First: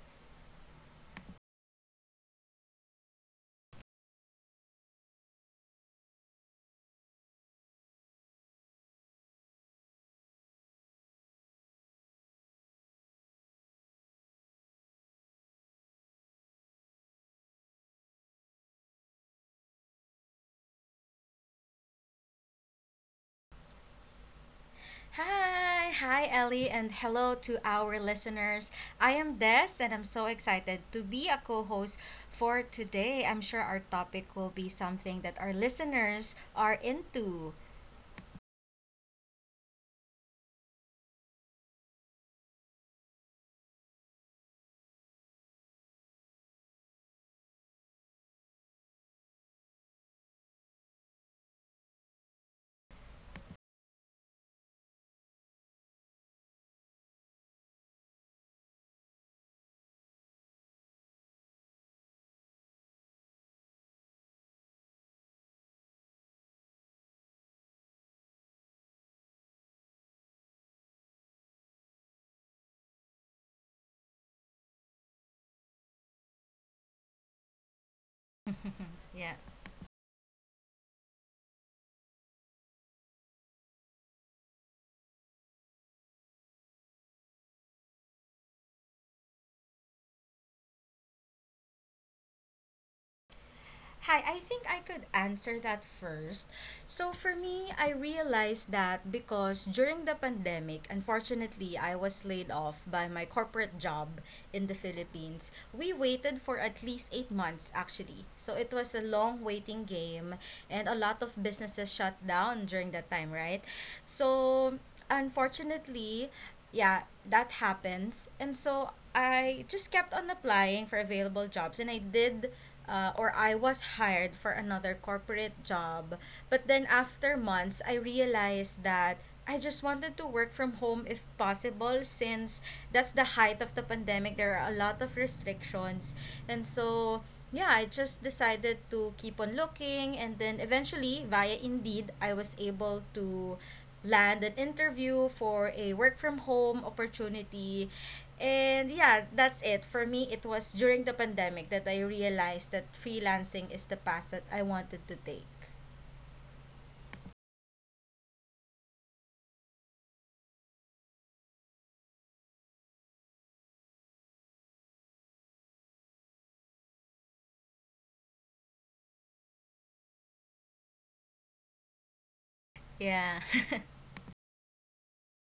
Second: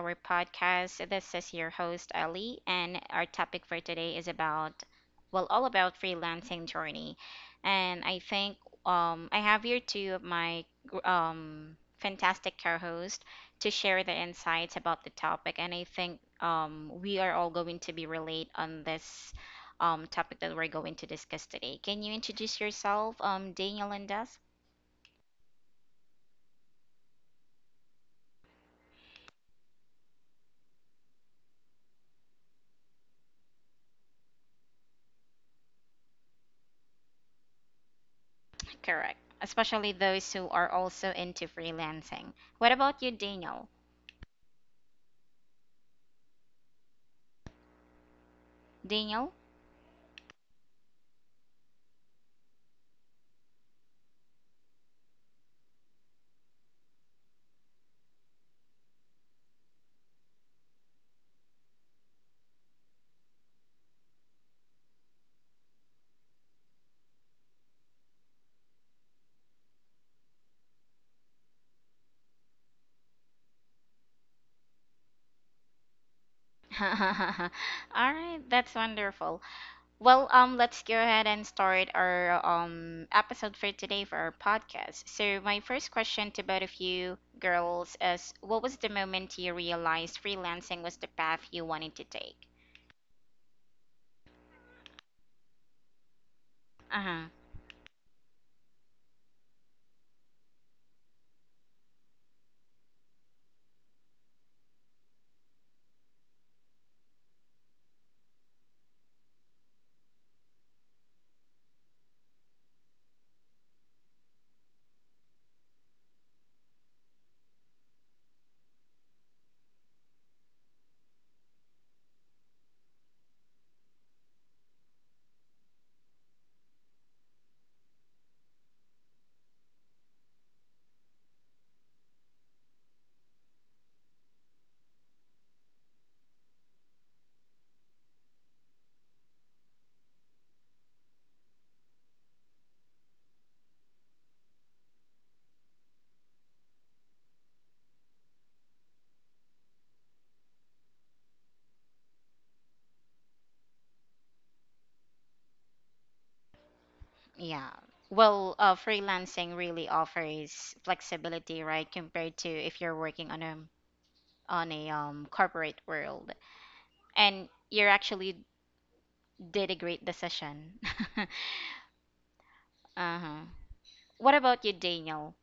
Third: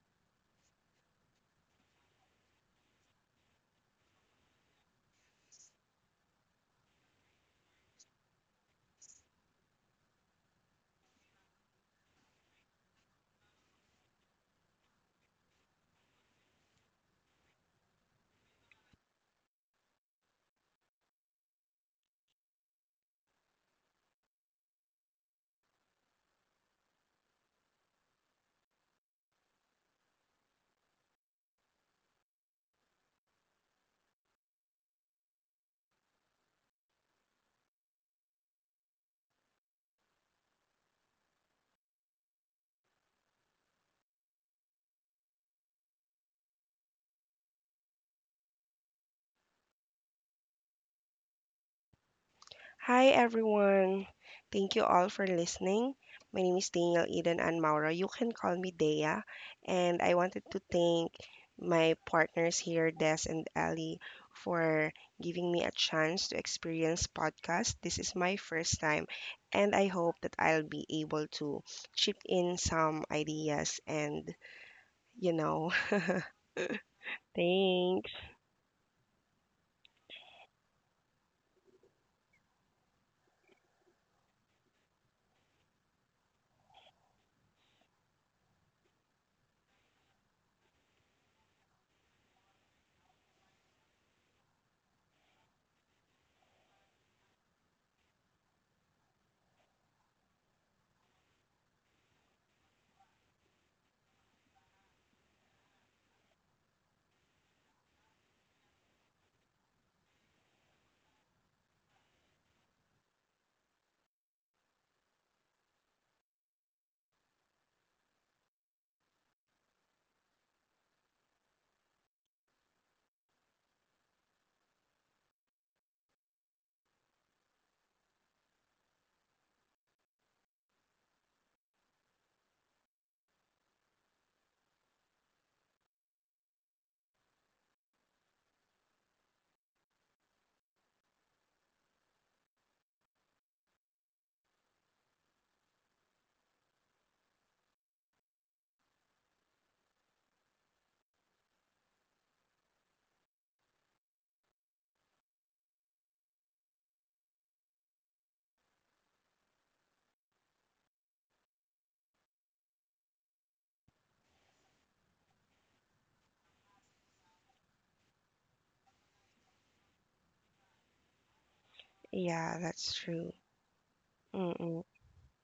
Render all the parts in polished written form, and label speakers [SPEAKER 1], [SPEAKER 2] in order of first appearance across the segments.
[SPEAKER 1] our podcast. This is your host, Ellie, and our topic for today is about all about freelancing journey. And I have here two of my fantastic co-hosts to share their insights about the topic. And I think we are all going to be relate on this topic that we're going to discuss today. Can you introduce yourself, Daniel and Des?
[SPEAKER 2] Hi, hi Ellie, and hello to our listeners. I am Des, and I'm so excited to be a co host for today. I'm sure our topic will be something that our listeners are into.
[SPEAKER 1] Correct. Especially those who are also into freelancing. What about you, Daniel? Daniel?
[SPEAKER 3] Hi everyone. Thank you all for listening. My name is Daniel Eden and Mauro. You can call me Dea. And I wanted to thank my partners here, Des and Ali, for giving me a chance to experience podcast. This is my first time and I hope that I'll be able to chip in some ideas and you know,
[SPEAKER 1] All
[SPEAKER 3] thanks.
[SPEAKER 1] right, that's
[SPEAKER 2] Yeah.
[SPEAKER 1] wonderful. Well, let's go ahead and start our episode for today for our podcast. So my first question to both of you girls is, what was the moment you realized freelancing was the path you wanted to take?
[SPEAKER 2] Hi, I think I could answer that first. So,
[SPEAKER 1] Uh-huh.
[SPEAKER 2] for me, I realized that because during the pandemic, unfortunately, I was laid off by my corporate job in the Philippines. We waited for at least 8 months, actually. So, it was a long waiting game, and a lot of businesses shut down during that time, right? So, unfortunately, yeah, that happens. And so I just kept on applying for available jobs, and I did or I was hired for another corporate job. But then after months, I realized that I just wanted to work from home if possible, since that's the height of the pandemic. There are a lot of restrictions. And so, yeah, I just decided to keep on looking, and then eventually via Indeed, I was able to land an interview for a work from home opportunity. And yeah, that's it. For me, it was during the pandemic that I realized that freelancing is the path that I wanted to take.
[SPEAKER 1] Yeah. Well, freelancing really offers flexibility, right, compared to if you're working on a corporate world and you're actually did a great decision.
[SPEAKER 3] Yeah, that's true.
[SPEAKER 1] Uh-huh.
[SPEAKER 2] Yeah.
[SPEAKER 1] What about you,
[SPEAKER 3] Mm-mm.
[SPEAKER 1] Daniel?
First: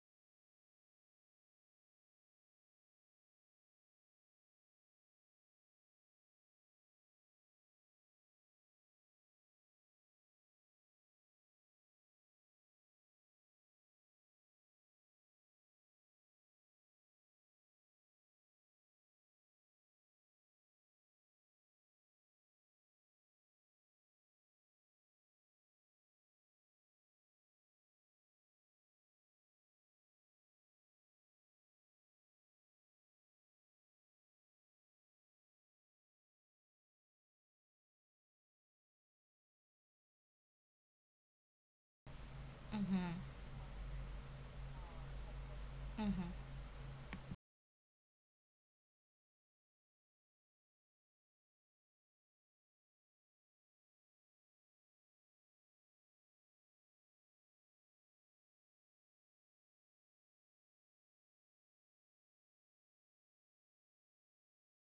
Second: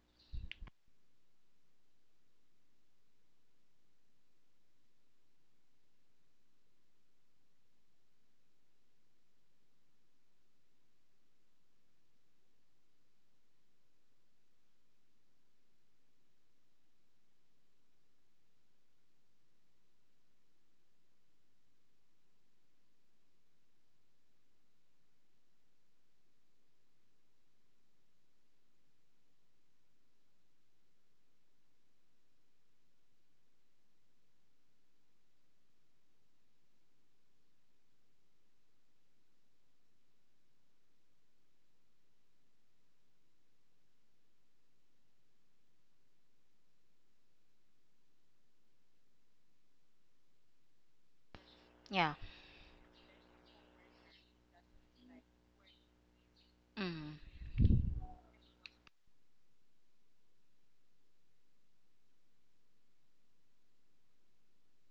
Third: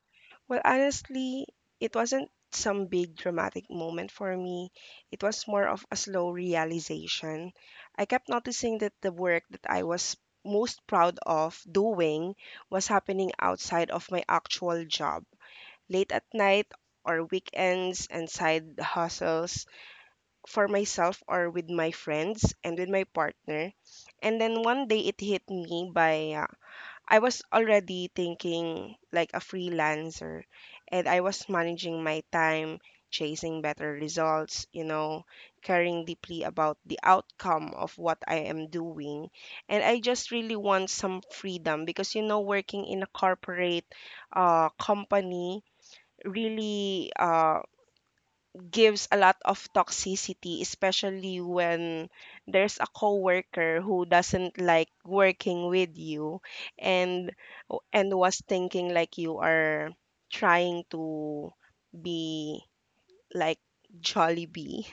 [SPEAKER 3] Well, honestly, it wasn't some big dramatic moment for me. It was more of a slow realization. I kept noticing that the work that I was most proud of doing was happening outside of my actual job, late at night or weekends and side hustles for myself or with my friends and with my partner. And then one day it hit me by I was already thinking like a freelancer, and I was managing my time, chasing better results, caring deeply about the outcome of what I am doing. And I just really want some freedom because, working in a
[SPEAKER 2] Mm-hmm.
[SPEAKER 3] corporate company really gives a lot of toxicity, especially when
[SPEAKER 1] Yeah.
[SPEAKER 3] there's a coworker who doesn't like working with you,
[SPEAKER 1] Mm.
[SPEAKER 3] and and was thinking like you are trying to be like Jollibee.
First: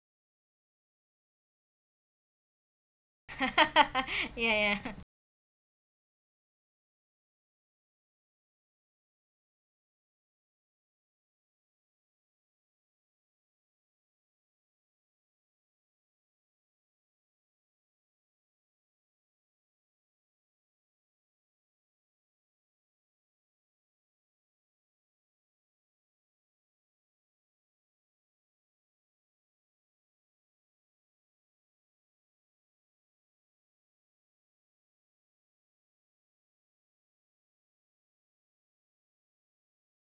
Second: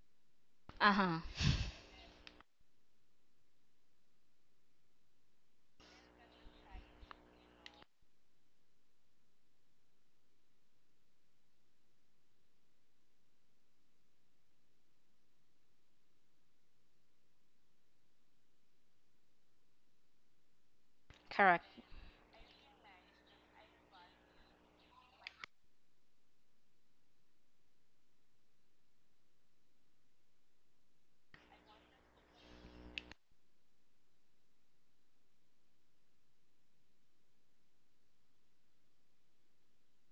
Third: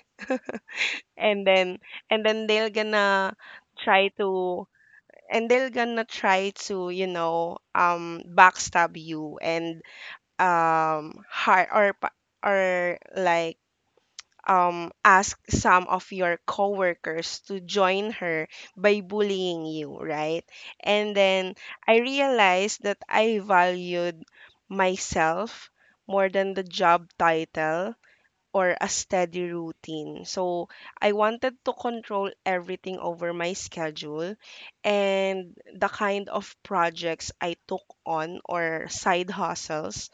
[SPEAKER 1] Uh-huh.
[SPEAKER 3] And then and then try to
[SPEAKER 2] Yeah, yeah.
[SPEAKER 3] they're gonna try to, backstab you and hard or or like ask some of your coworkers to join her by bullying you, right? And then
[SPEAKER 1] Correct.
[SPEAKER 3] I realized that I valued myself more than the job title or a steady routine. So I wanted to control everything over my schedule and the kind of projects I took on or side hustles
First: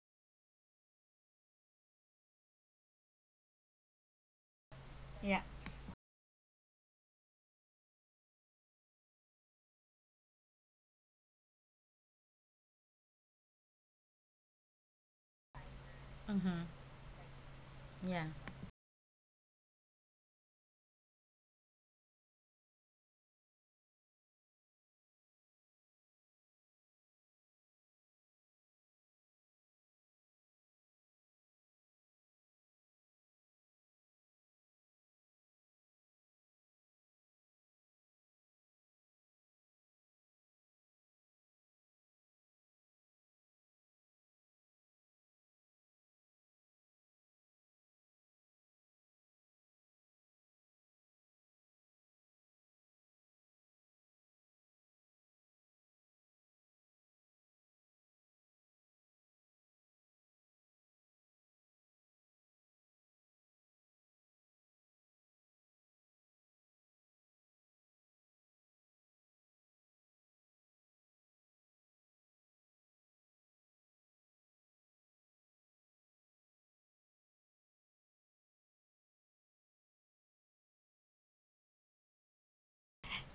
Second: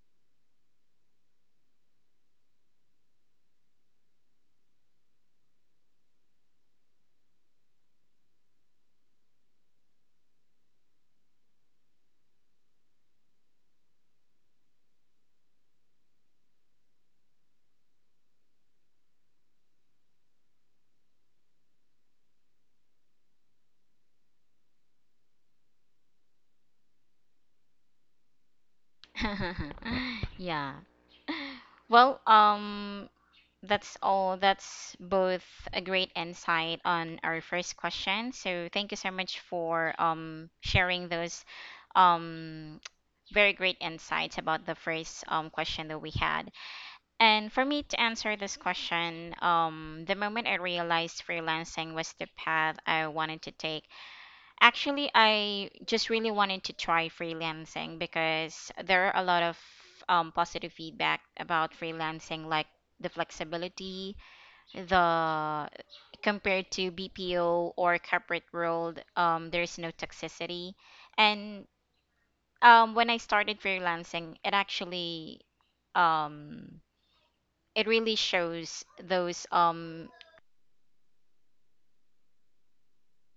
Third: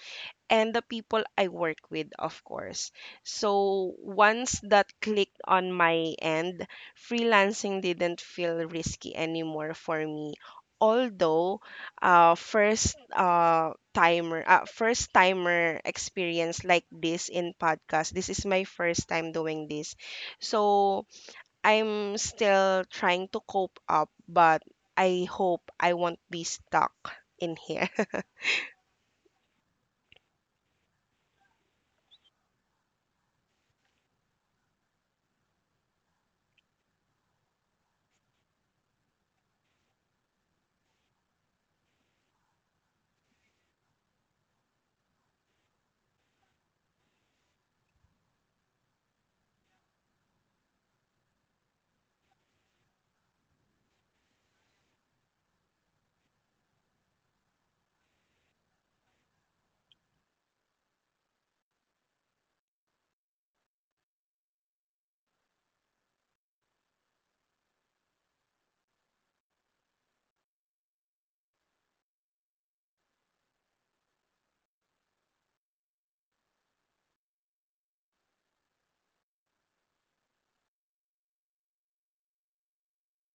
[SPEAKER 3] and the people I work with, of course. So once that
[SPEAKER 2] Yeah.
[SPEAKER 3] clicked on my end, freelancing didn't feel risky anymore for me. Although, first timer experience
[SPEAKER 2] Mm-hmm.
[SPEAKER 3] like this in podcast.
[SPEAKER 2] Yeah.
[SPEAKER 3] This is my first time doing this, so I'm still trying to cope up. But I hope I won't be stuck in here.
[SPEAKER 1] Yeah well um that's both a great insight on our first question, so thank you so much for sharing those um very great insights about the first question that we had. And for me to answer this question, the moment I realized freelancing was the path I wanted to take, actually, I just really wanted to try freelancing because there are a lot of positive feedback about freelancing, like the flexibility, the compared to BPO or corporate world, there's no toxicity. And when I started freelancing, um it really shows those um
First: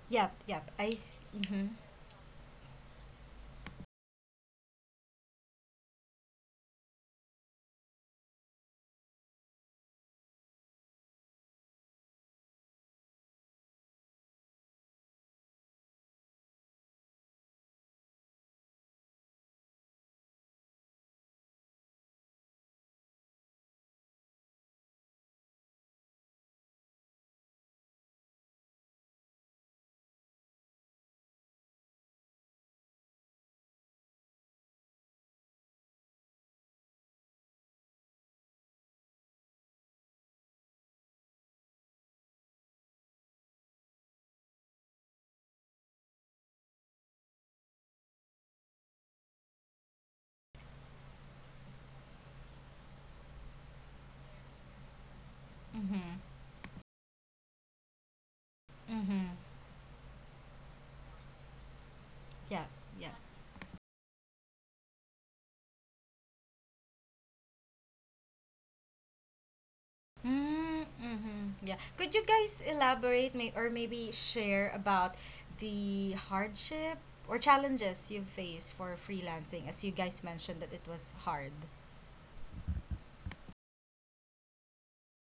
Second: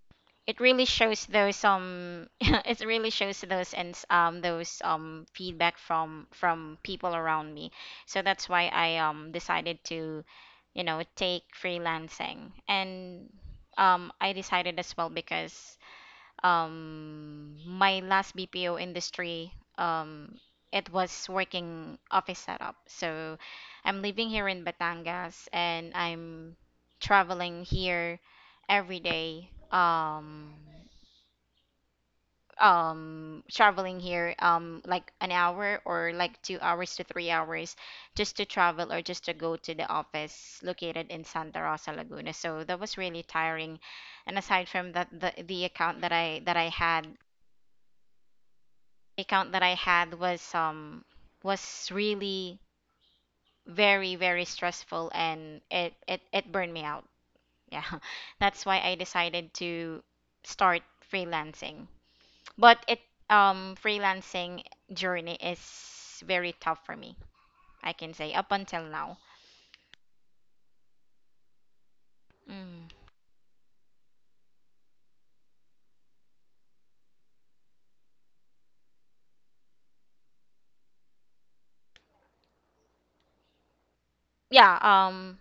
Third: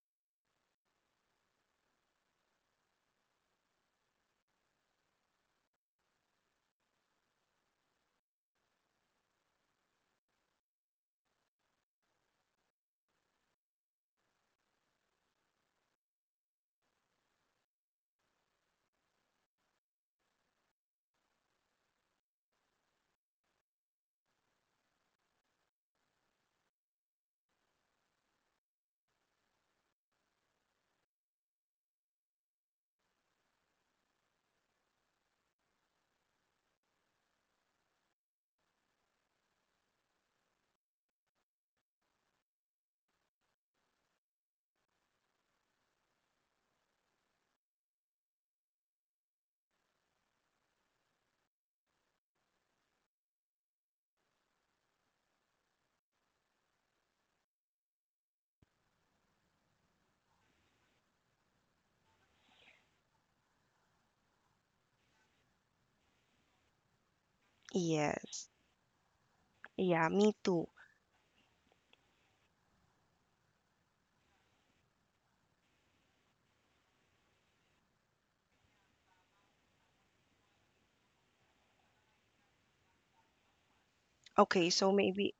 [SPEAKER 2] Yep,
[SPEAKER 1] it
[SPEAKER 2] yep.
[SPEAKER 1] really
[SPEAKER 2] I.
[SPEAKER 1] shows those
[SPEAKER 2] Mm-hmm.
[SPEAKER 1] it really shows those, and those feedback from people around me, so that's why I decided to, you know, take freelancing. And I decided as well because my last BPO industry, it was working office setup, so I'm living here in Batangas and I'm traveling here every day, traveling here like an hour or like 2 hours to 3 hours just to travel or just to go to the office located in Santa Rosa Laguna, so that was really tiring. And aside from that, the account that I had, account that I had was really very very stressful, and it
[SPEAKER 2] Mm-hmm.
[SPEAKER 1] it it burned me out. Yeah. That's why I
[SPEAKER 2] Mm-hmm.
[SPEAKER 1] decided to start freelancing.
[SPEAKER 2] Yep.
[SPEAKER 1] But it
[SPEAKER 2] Yeah.
[SPEAKER 1] Freelancing journey is very tough for me, I can say
[SPEAKER 3] Yes.
[SPEAKER 1] up until now.
[SPEAKER 3] Yeah, me too.
[SPEAKER 2] Mm, mm-hmm. Yeah. Could you guys
[SPEAKER 1] Mm.
[SPEAKER 2] elaborate, maybe share about the hardship or challenges you face for freelancing, as you guys mentioned that it was hard?
[SPEAKER 3] Okay,
[SPEAKER 1] Yeah,
[SPEAKER 3] so maybe
[SPEAKER 1] um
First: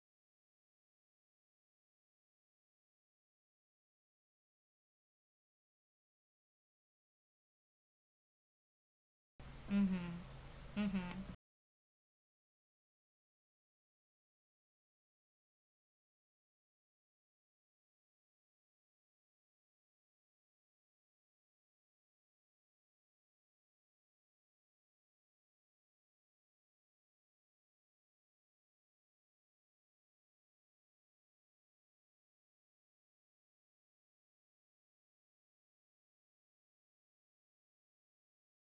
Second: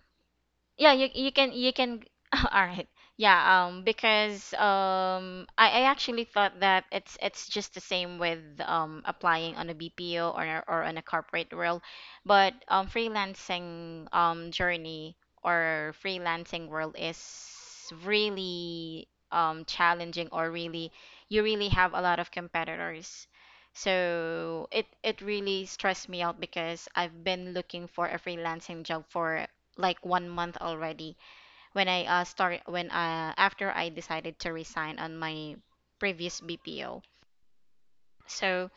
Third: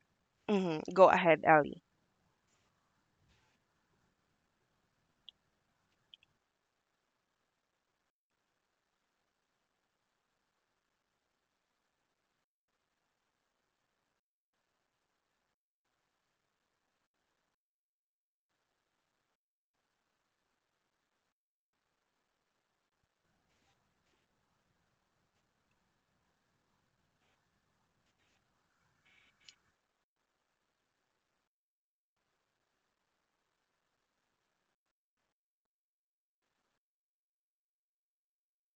[SPEAKER 1] yeah
[SPEAKER 3] go
[SPEAKER 1] you you
[SPEAKER 3] ahead,
[SPEAKER 1] can you
[SPEAKER 3] Ellie.
[SPEAKER 1] can All right. Yeah because I actually thought that it's just the same with applying on a BPO
[SPEAKER 2] Mm-hmm.
[SPEAKER 1] or on a
[SPEAKER 2] Mm-hmm.
[SPEAKER 1] corporate world, but freelancing journey or freelancing world is really challenging, or really, you really have a lot of competitors. So it really stressed me out because I've been looking for a freelancing job for like 1 month already when I start when after I decided to resign on my previous BPO. So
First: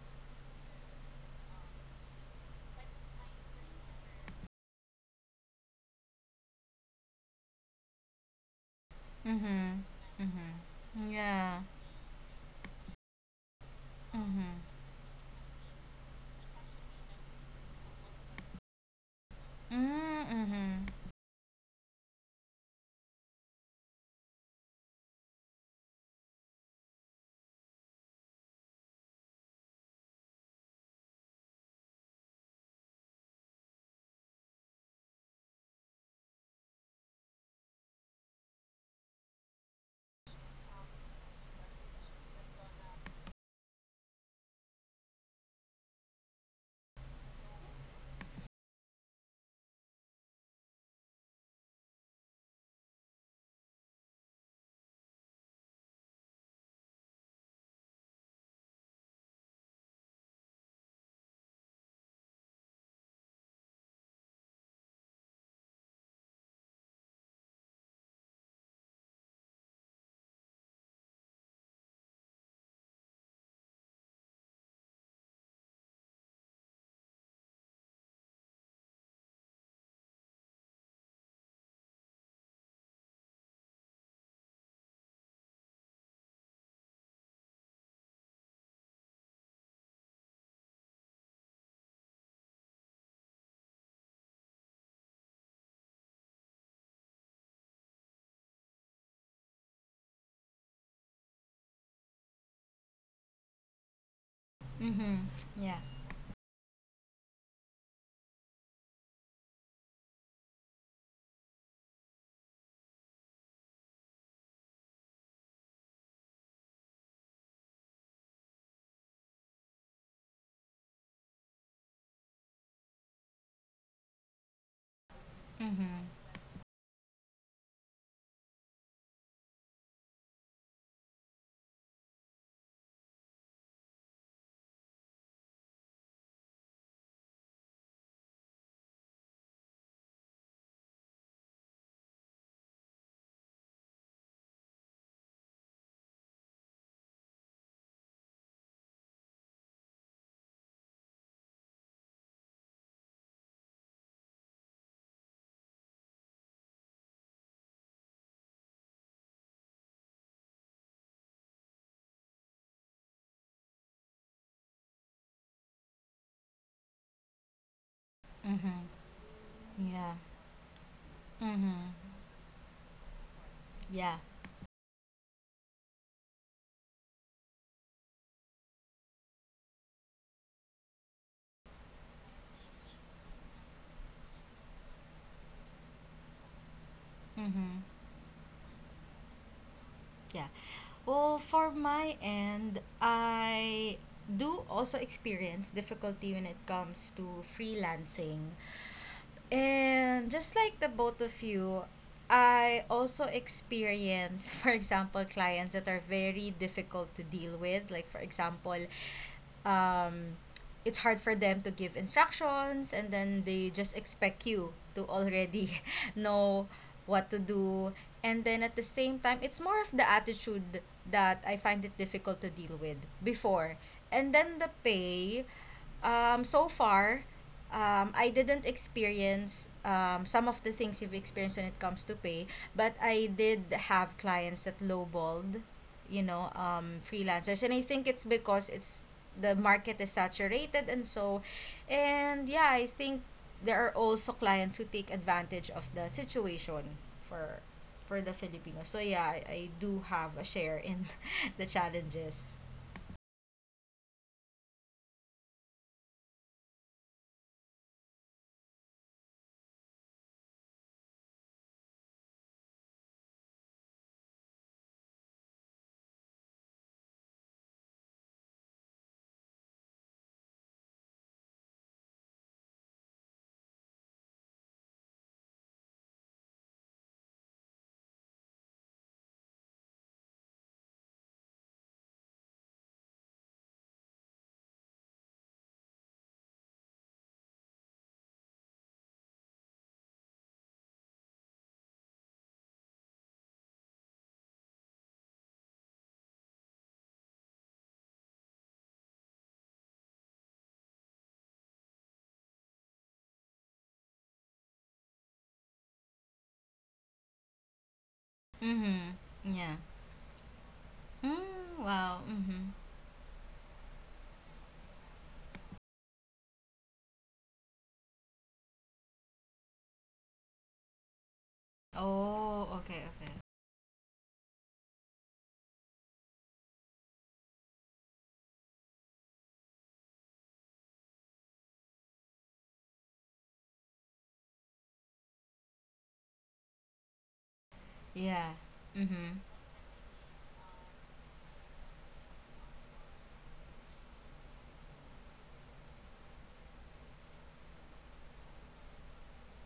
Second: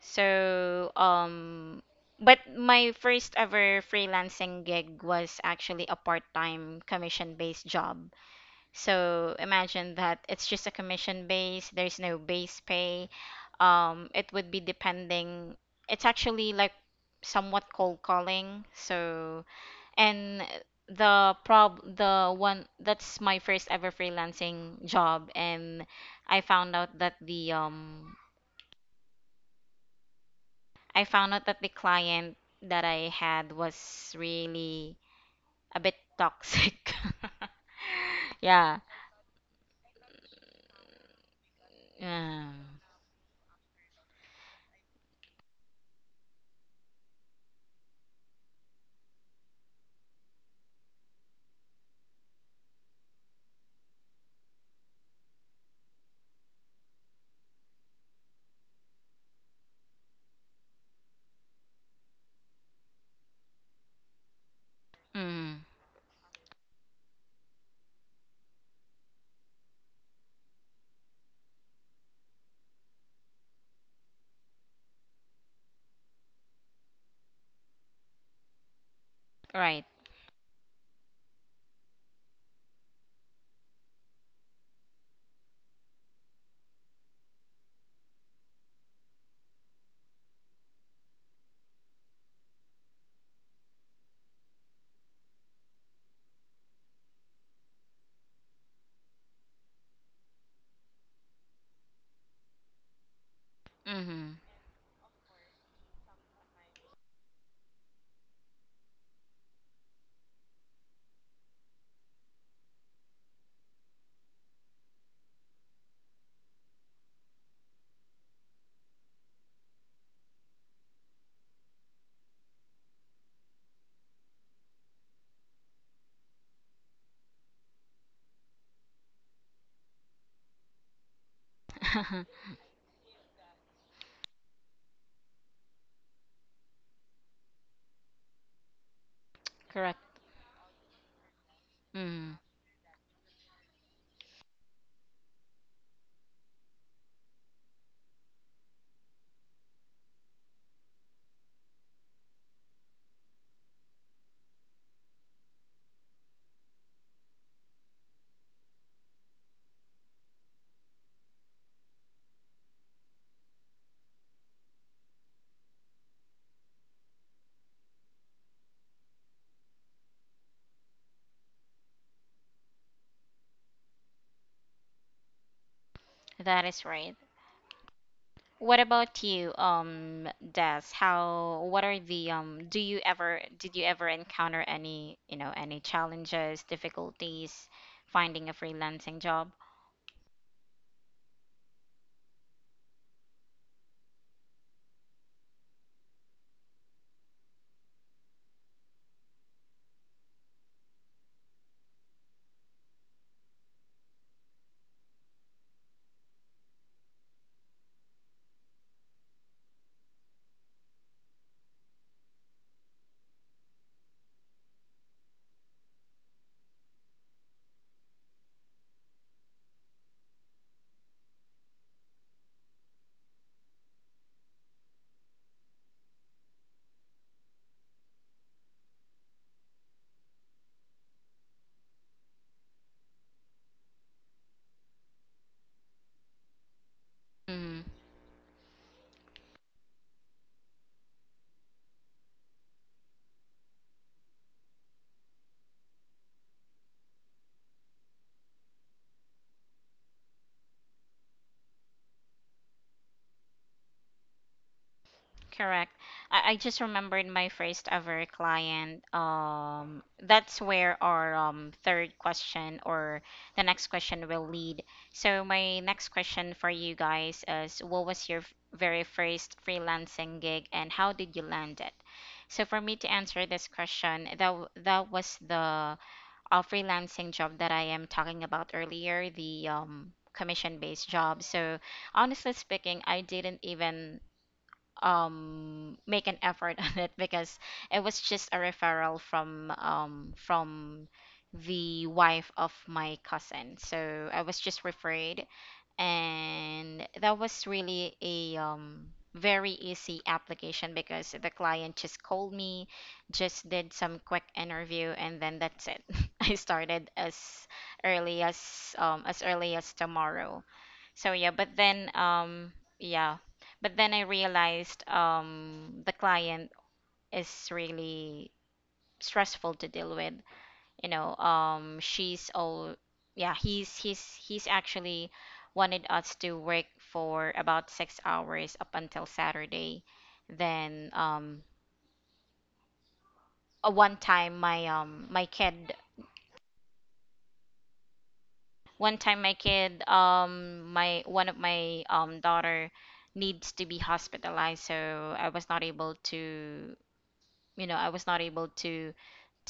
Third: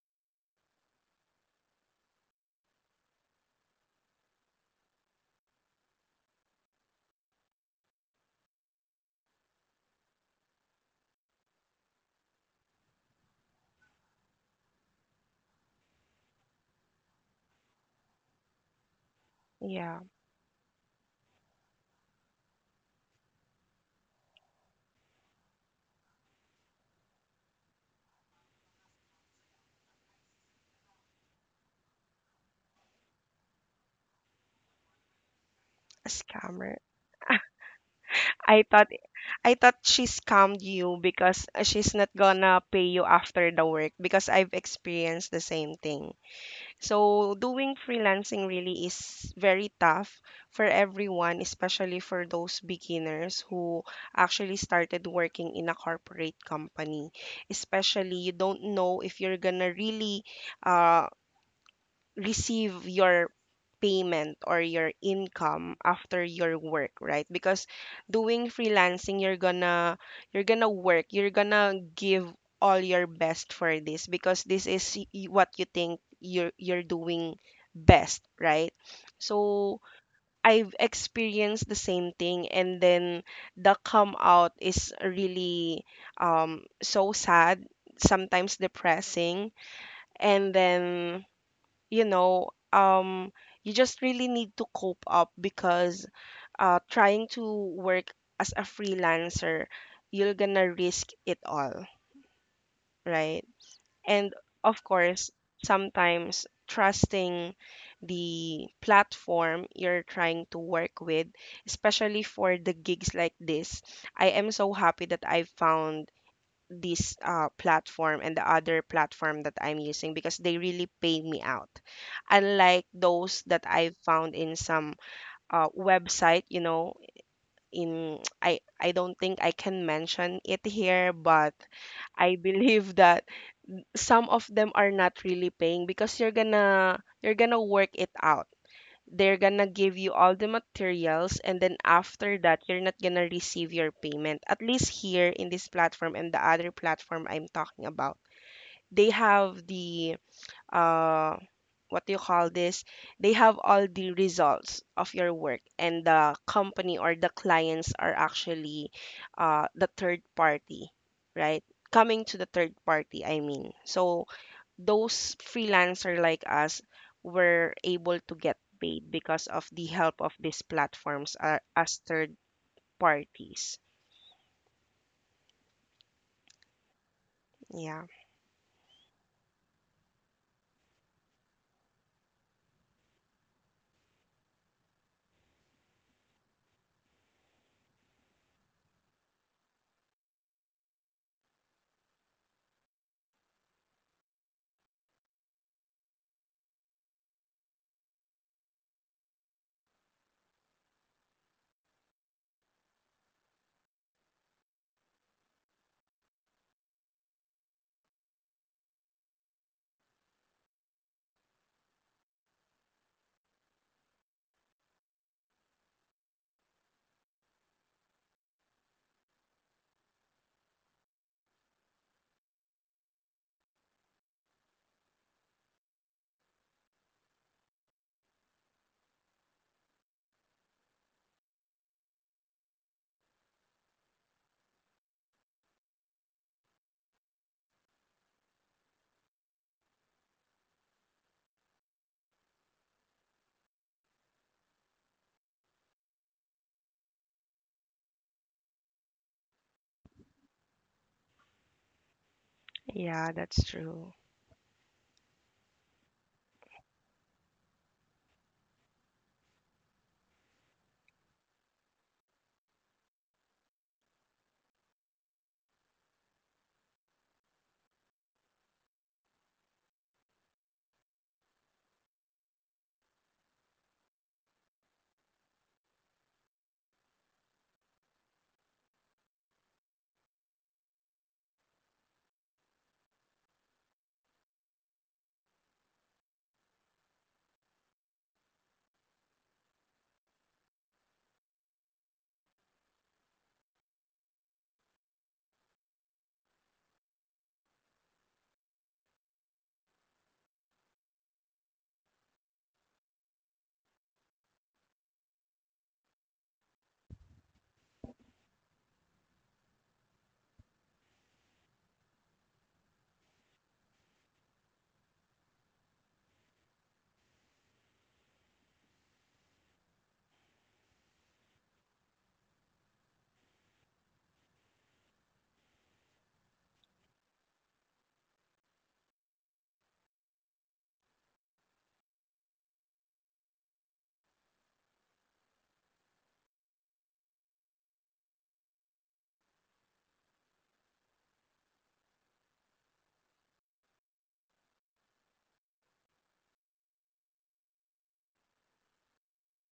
[SPEAKER 1] so um but my first ever freelancing gig was actually a part-time commission-based job. So
[SPEAKER 2] Mm-hmm.
[SPEAKER 1] imagine that it's just a
[SPEAKER 2] Mm-hmm.
[SPEAKER 1] commission
[SPEAKER 2] Yeah.
[SPEAKER 1] base, there's no base pay. It would
[SPEAKER 2] Mm-hmm.
[SPEAKER 1] be depending It's actually like somewhat cold calling. So
[SPEAKER 3] Yeah,
[SPEAKER 1] and
[SPEAKER 2] Mm-hmm.
[SPEAKER 1] the prob The one that's my first ever freelancing job, and I found out that the um I found out that the client that I had was really a bit
[SPEAKER 3] a scammer.
[SPEAKER 1] toxic.
[SPEAKER 3] I
[SPEAKER 1] Yeah.
[SPEAKER 3] thought I thought she scammed you because she's not
[SPEAKER 1] Yeah.
[SPEAKER 3] gonna pay you after the work because I've experienced the same thing. So doing freelancing really is very tough for everyone, especially for those beginners who actually started working in a corporate company. Especially you don't know if you're gonna really uh receive your payment or your
[SPEAKER 1] Mm.
[SPEAKER 3] income after your work, right? Because doing freelancing, you're gonna work, you're gonna give all your best for this because this is what you think you're doing best, right? So
[SPEAKER 1] Right.
[SPEAKER 3] I've experienced the same thing, and then the come out is really, so sad, sometimes depressing. And then you know um you just really need to cope up because trying to work as a freelancer, you're gonna risk it all, right?
[SPEAKER 1] Mm-hmm.
[SPEAKER 3] And of
[SPEAKER 2] Mm-hmm.
[SPEAKER 3] course,
[SPEAKER 2] Yeah.
[SPEAKER 3] sometimes trusting the platform you're trying to work with, especially for the gigs like this. I am so happy that I found this platform and the other platform that I'm using because they really pay me out. Unlike those that I found in some
[SPEAKER 2] Mm-hmm.
[SPEAKER 3] website, in I don't think I can mention it here, but I believe that some of them are not really paying because you're gonna work it out. They're gonna give
[SPEAKER 1] Correct.
[SPEAKER 3] you all the materials and then
[SPEAKER 1] Mm.
[SPEAKER 3] after that you're not gonna receive your payment. At least here in this platform and the other platform I'm talking about, they have the, uh what do you call this, they have all the results of your work, and the company or the clients are actually the third party, right? Coming to the third party, I mean. So those freelancer like us were able to get
[SPEAKER 2] Mm-hmm.
[SPEAKER 3] paid because of the
[SPEAKER 2] Yeah.
[SPEAKER 3] help of these platforms,
[SPEAKER 2] Mm-hmm.
[SPEAKER 3] as third parties.
[SPEAKER 2] Yeah.
[SPEAKER 1] That is right.
[SPEAKER 3] Yeah.
[SPEAKER 1] What about you, Des? What are the, do you ever, did you ever encounter any, you know, any challenges, difficulties
[SPEAKER 2] Mm-hmm.
[SPEAKER 1] finding a freelancing job?
[SPEAKER 2] Yeah. Well, for my end, I do also experience difficulty when it comes to freelancing. And just like the both of you, I also experience, for example, clients that are very difficult to deal with. Like, for example, um, it's hard for them to give instructions, and then they just expect you to already know what to do. And then at the same time, it's more of the attitude that I find it difficult to deal with before. And then the pay, so far, I didn't experience some of the things you've experienced when it comes to pay, but I did have clients that lowballed, you know, freelancers, and
[SPEAKER 1] Mm-hmm.
[SPEAKER 2] I think it's because it's — the market is saturated. And so, and yeah, I think there are also clients who take advantage of the situation for the filipinos. So yeah, I do have a share in the challenges.
[SPEAKER 3] Yeah, that's true.
[SPEAKER 1] Correct. I just remembered my first ever client. That's where our third question or the next question will lead. So, my next question for you guys is: what was your very first freelancing gig and how did you land it? So, for me to answer this question, that was the freelancing job that I am talking about earlier, the commission based job. So, honestly speaking, I didn't even make an effort on it because it was just a referral from the wife of my cousin. So I was just referred, and that was really a very easy application because the client just called me, just did some quick interview, and then that's it. I started early as
[SPEAKER 2] Mm-hmm.
[SPEAKER 1] as early
[SPEAKER 2] Yeah.
[SPEAKER 1] as tomorrow. So
[SPEAKER 2] Mm, wow. Mm-hmm.
[SPEAKER 1] yeah, but then I realized the client is really stressful to deal with. You know,
[SPEAKER 2] Oh, okay, okay.
[SPEAKER 1] he's actually wanted us to work for about 6 hours up until Saturday. Then uh, one time my um my kid,
[SPEAKER 2] Yeah.
[SPEAKER 1] one time
[SPEAKER 2] Mm-hmm.
[SPEAKER 1] my kid, my one of my daughter needs to be hospitalized, so I was not able to, you know, I was not able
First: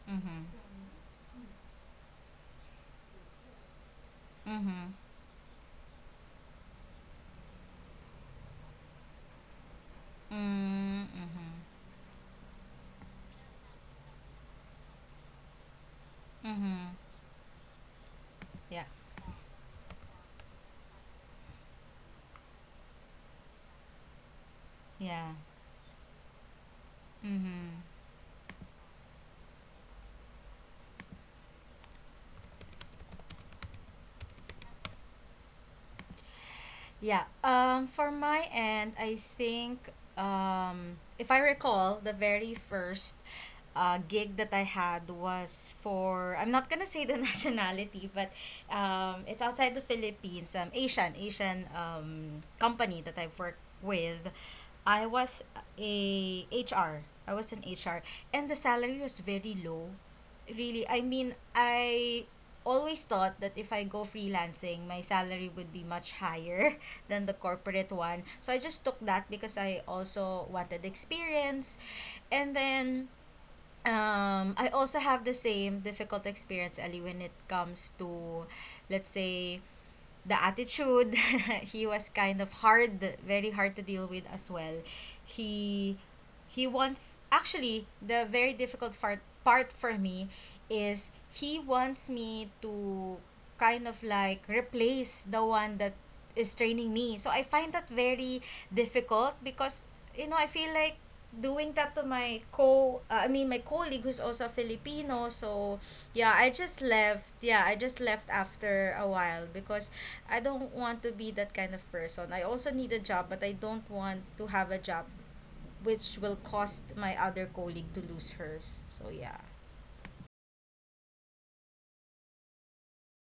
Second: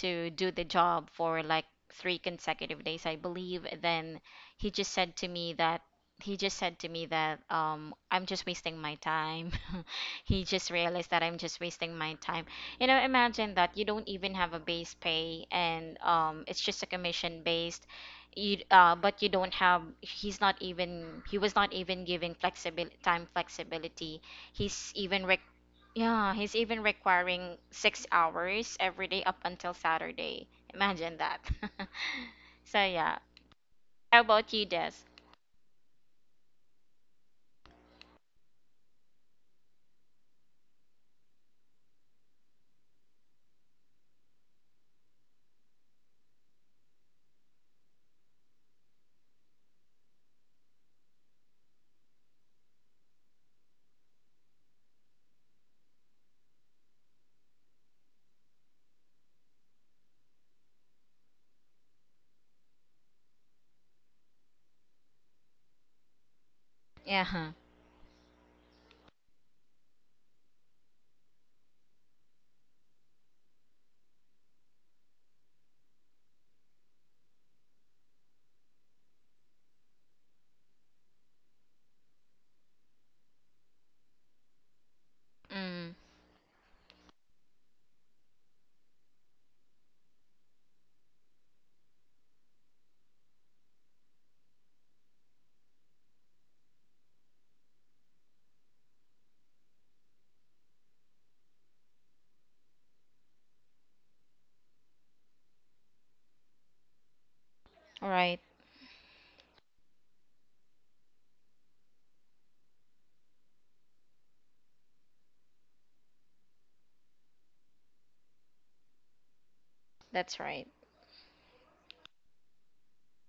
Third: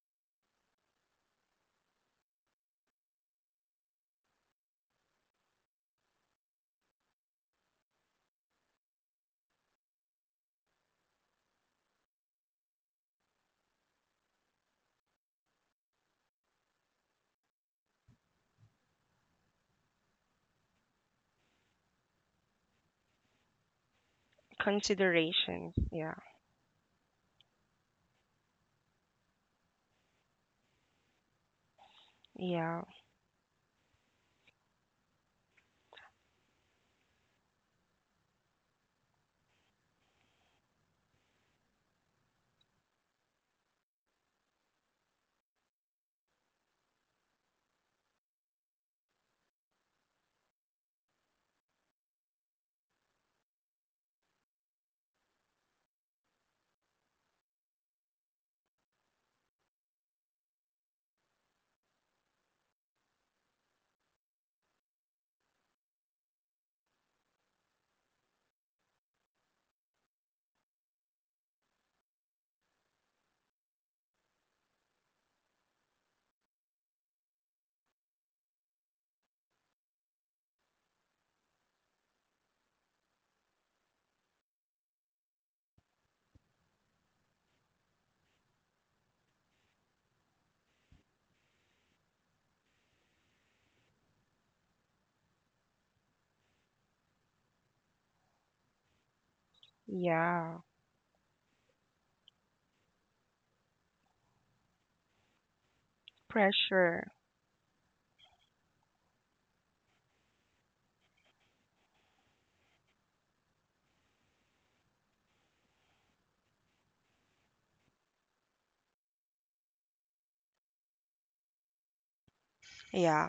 [SPEAKER 1] to
[SPEAKER 2] Mm-hmm.
[SPEAKER 1] do the job for like three consecutive days, I believe. Then he
[SPEAKER 2] Mm-hmm.
[SPEAKER 1] just said to me that he just said to me that I'm just wasting my time. He just
[SPEAKER 2] Mm-hmm.
[SPEAKER 1] realized that I'm
[SPEAKER 2] Mm-hmm.
[SPEAKER 1] just wasting my time. You know, imagine that you don't even have a base pay, and it's just a
[SPEAKER 2] Mm-hmm.
[SPEAKER 1] commission based. You
[SPEAKER 2] Yeah,
[SPEAKER 1] But you don't have, he's not even, he was not even giving flexible time flexibility. He's even
[SPEAKER 2] yeah.
[SPEAKER 1] rec
[SPEAKER 3] Considerations. Yeah,
[SPEAKER 1] Yeah, he's even requiring
[SPEAKER 2] Mm-hmm.
[SPEAKER 1] 6 hours every day up until Saturday. Imagine that. So
[SPEAKER 3] yeah,
[SPEAKER 1] yeah. How about you, Des?
[SPEAKER 2] Yeah. For my end, I think, if I recall, the very first gig that I had was for — I'm not gonna say the nationality, but it's outside the Philippines. Asian company that I've worked with. I was a H R. I was an HR, and the salary was very low. Really, I mean, I always thought that if I go freelancing, my salary would be much higher than the
[SPEAKER 1] Yeah.
[SPEAKER 2] corporate one. So I just took that because I also wanted experience. And then, I also have the same difficult experience, Ali, when it comes to, let's say, the attitude. He was kind of hard, very hard to deal with as well.
[SPEAKER 1] Mm.
[SPEAKER 2] He he wants — actually the very difficult part for me is he wants me to kind of like replace the one that is training me. So I find that very difficult, because I
[SPEAKER 3] yeah.
[SPEAKER 2] feel like doing that to my co I mean, my colleague, who's also filipino. So yeah,
[SPEAKER 3] Pressure.
[SPEAKER 2] I just left
[SPEAKER 1] Right.
[SPEAKER 2] after a while, because I don't want to be that kind of person. I also need a job, but I don't want to have a job which will cost my other colleague to lose hers. So yeah.
[SPEAKER 1] That's right.
[SPEAKER 3] Yeah.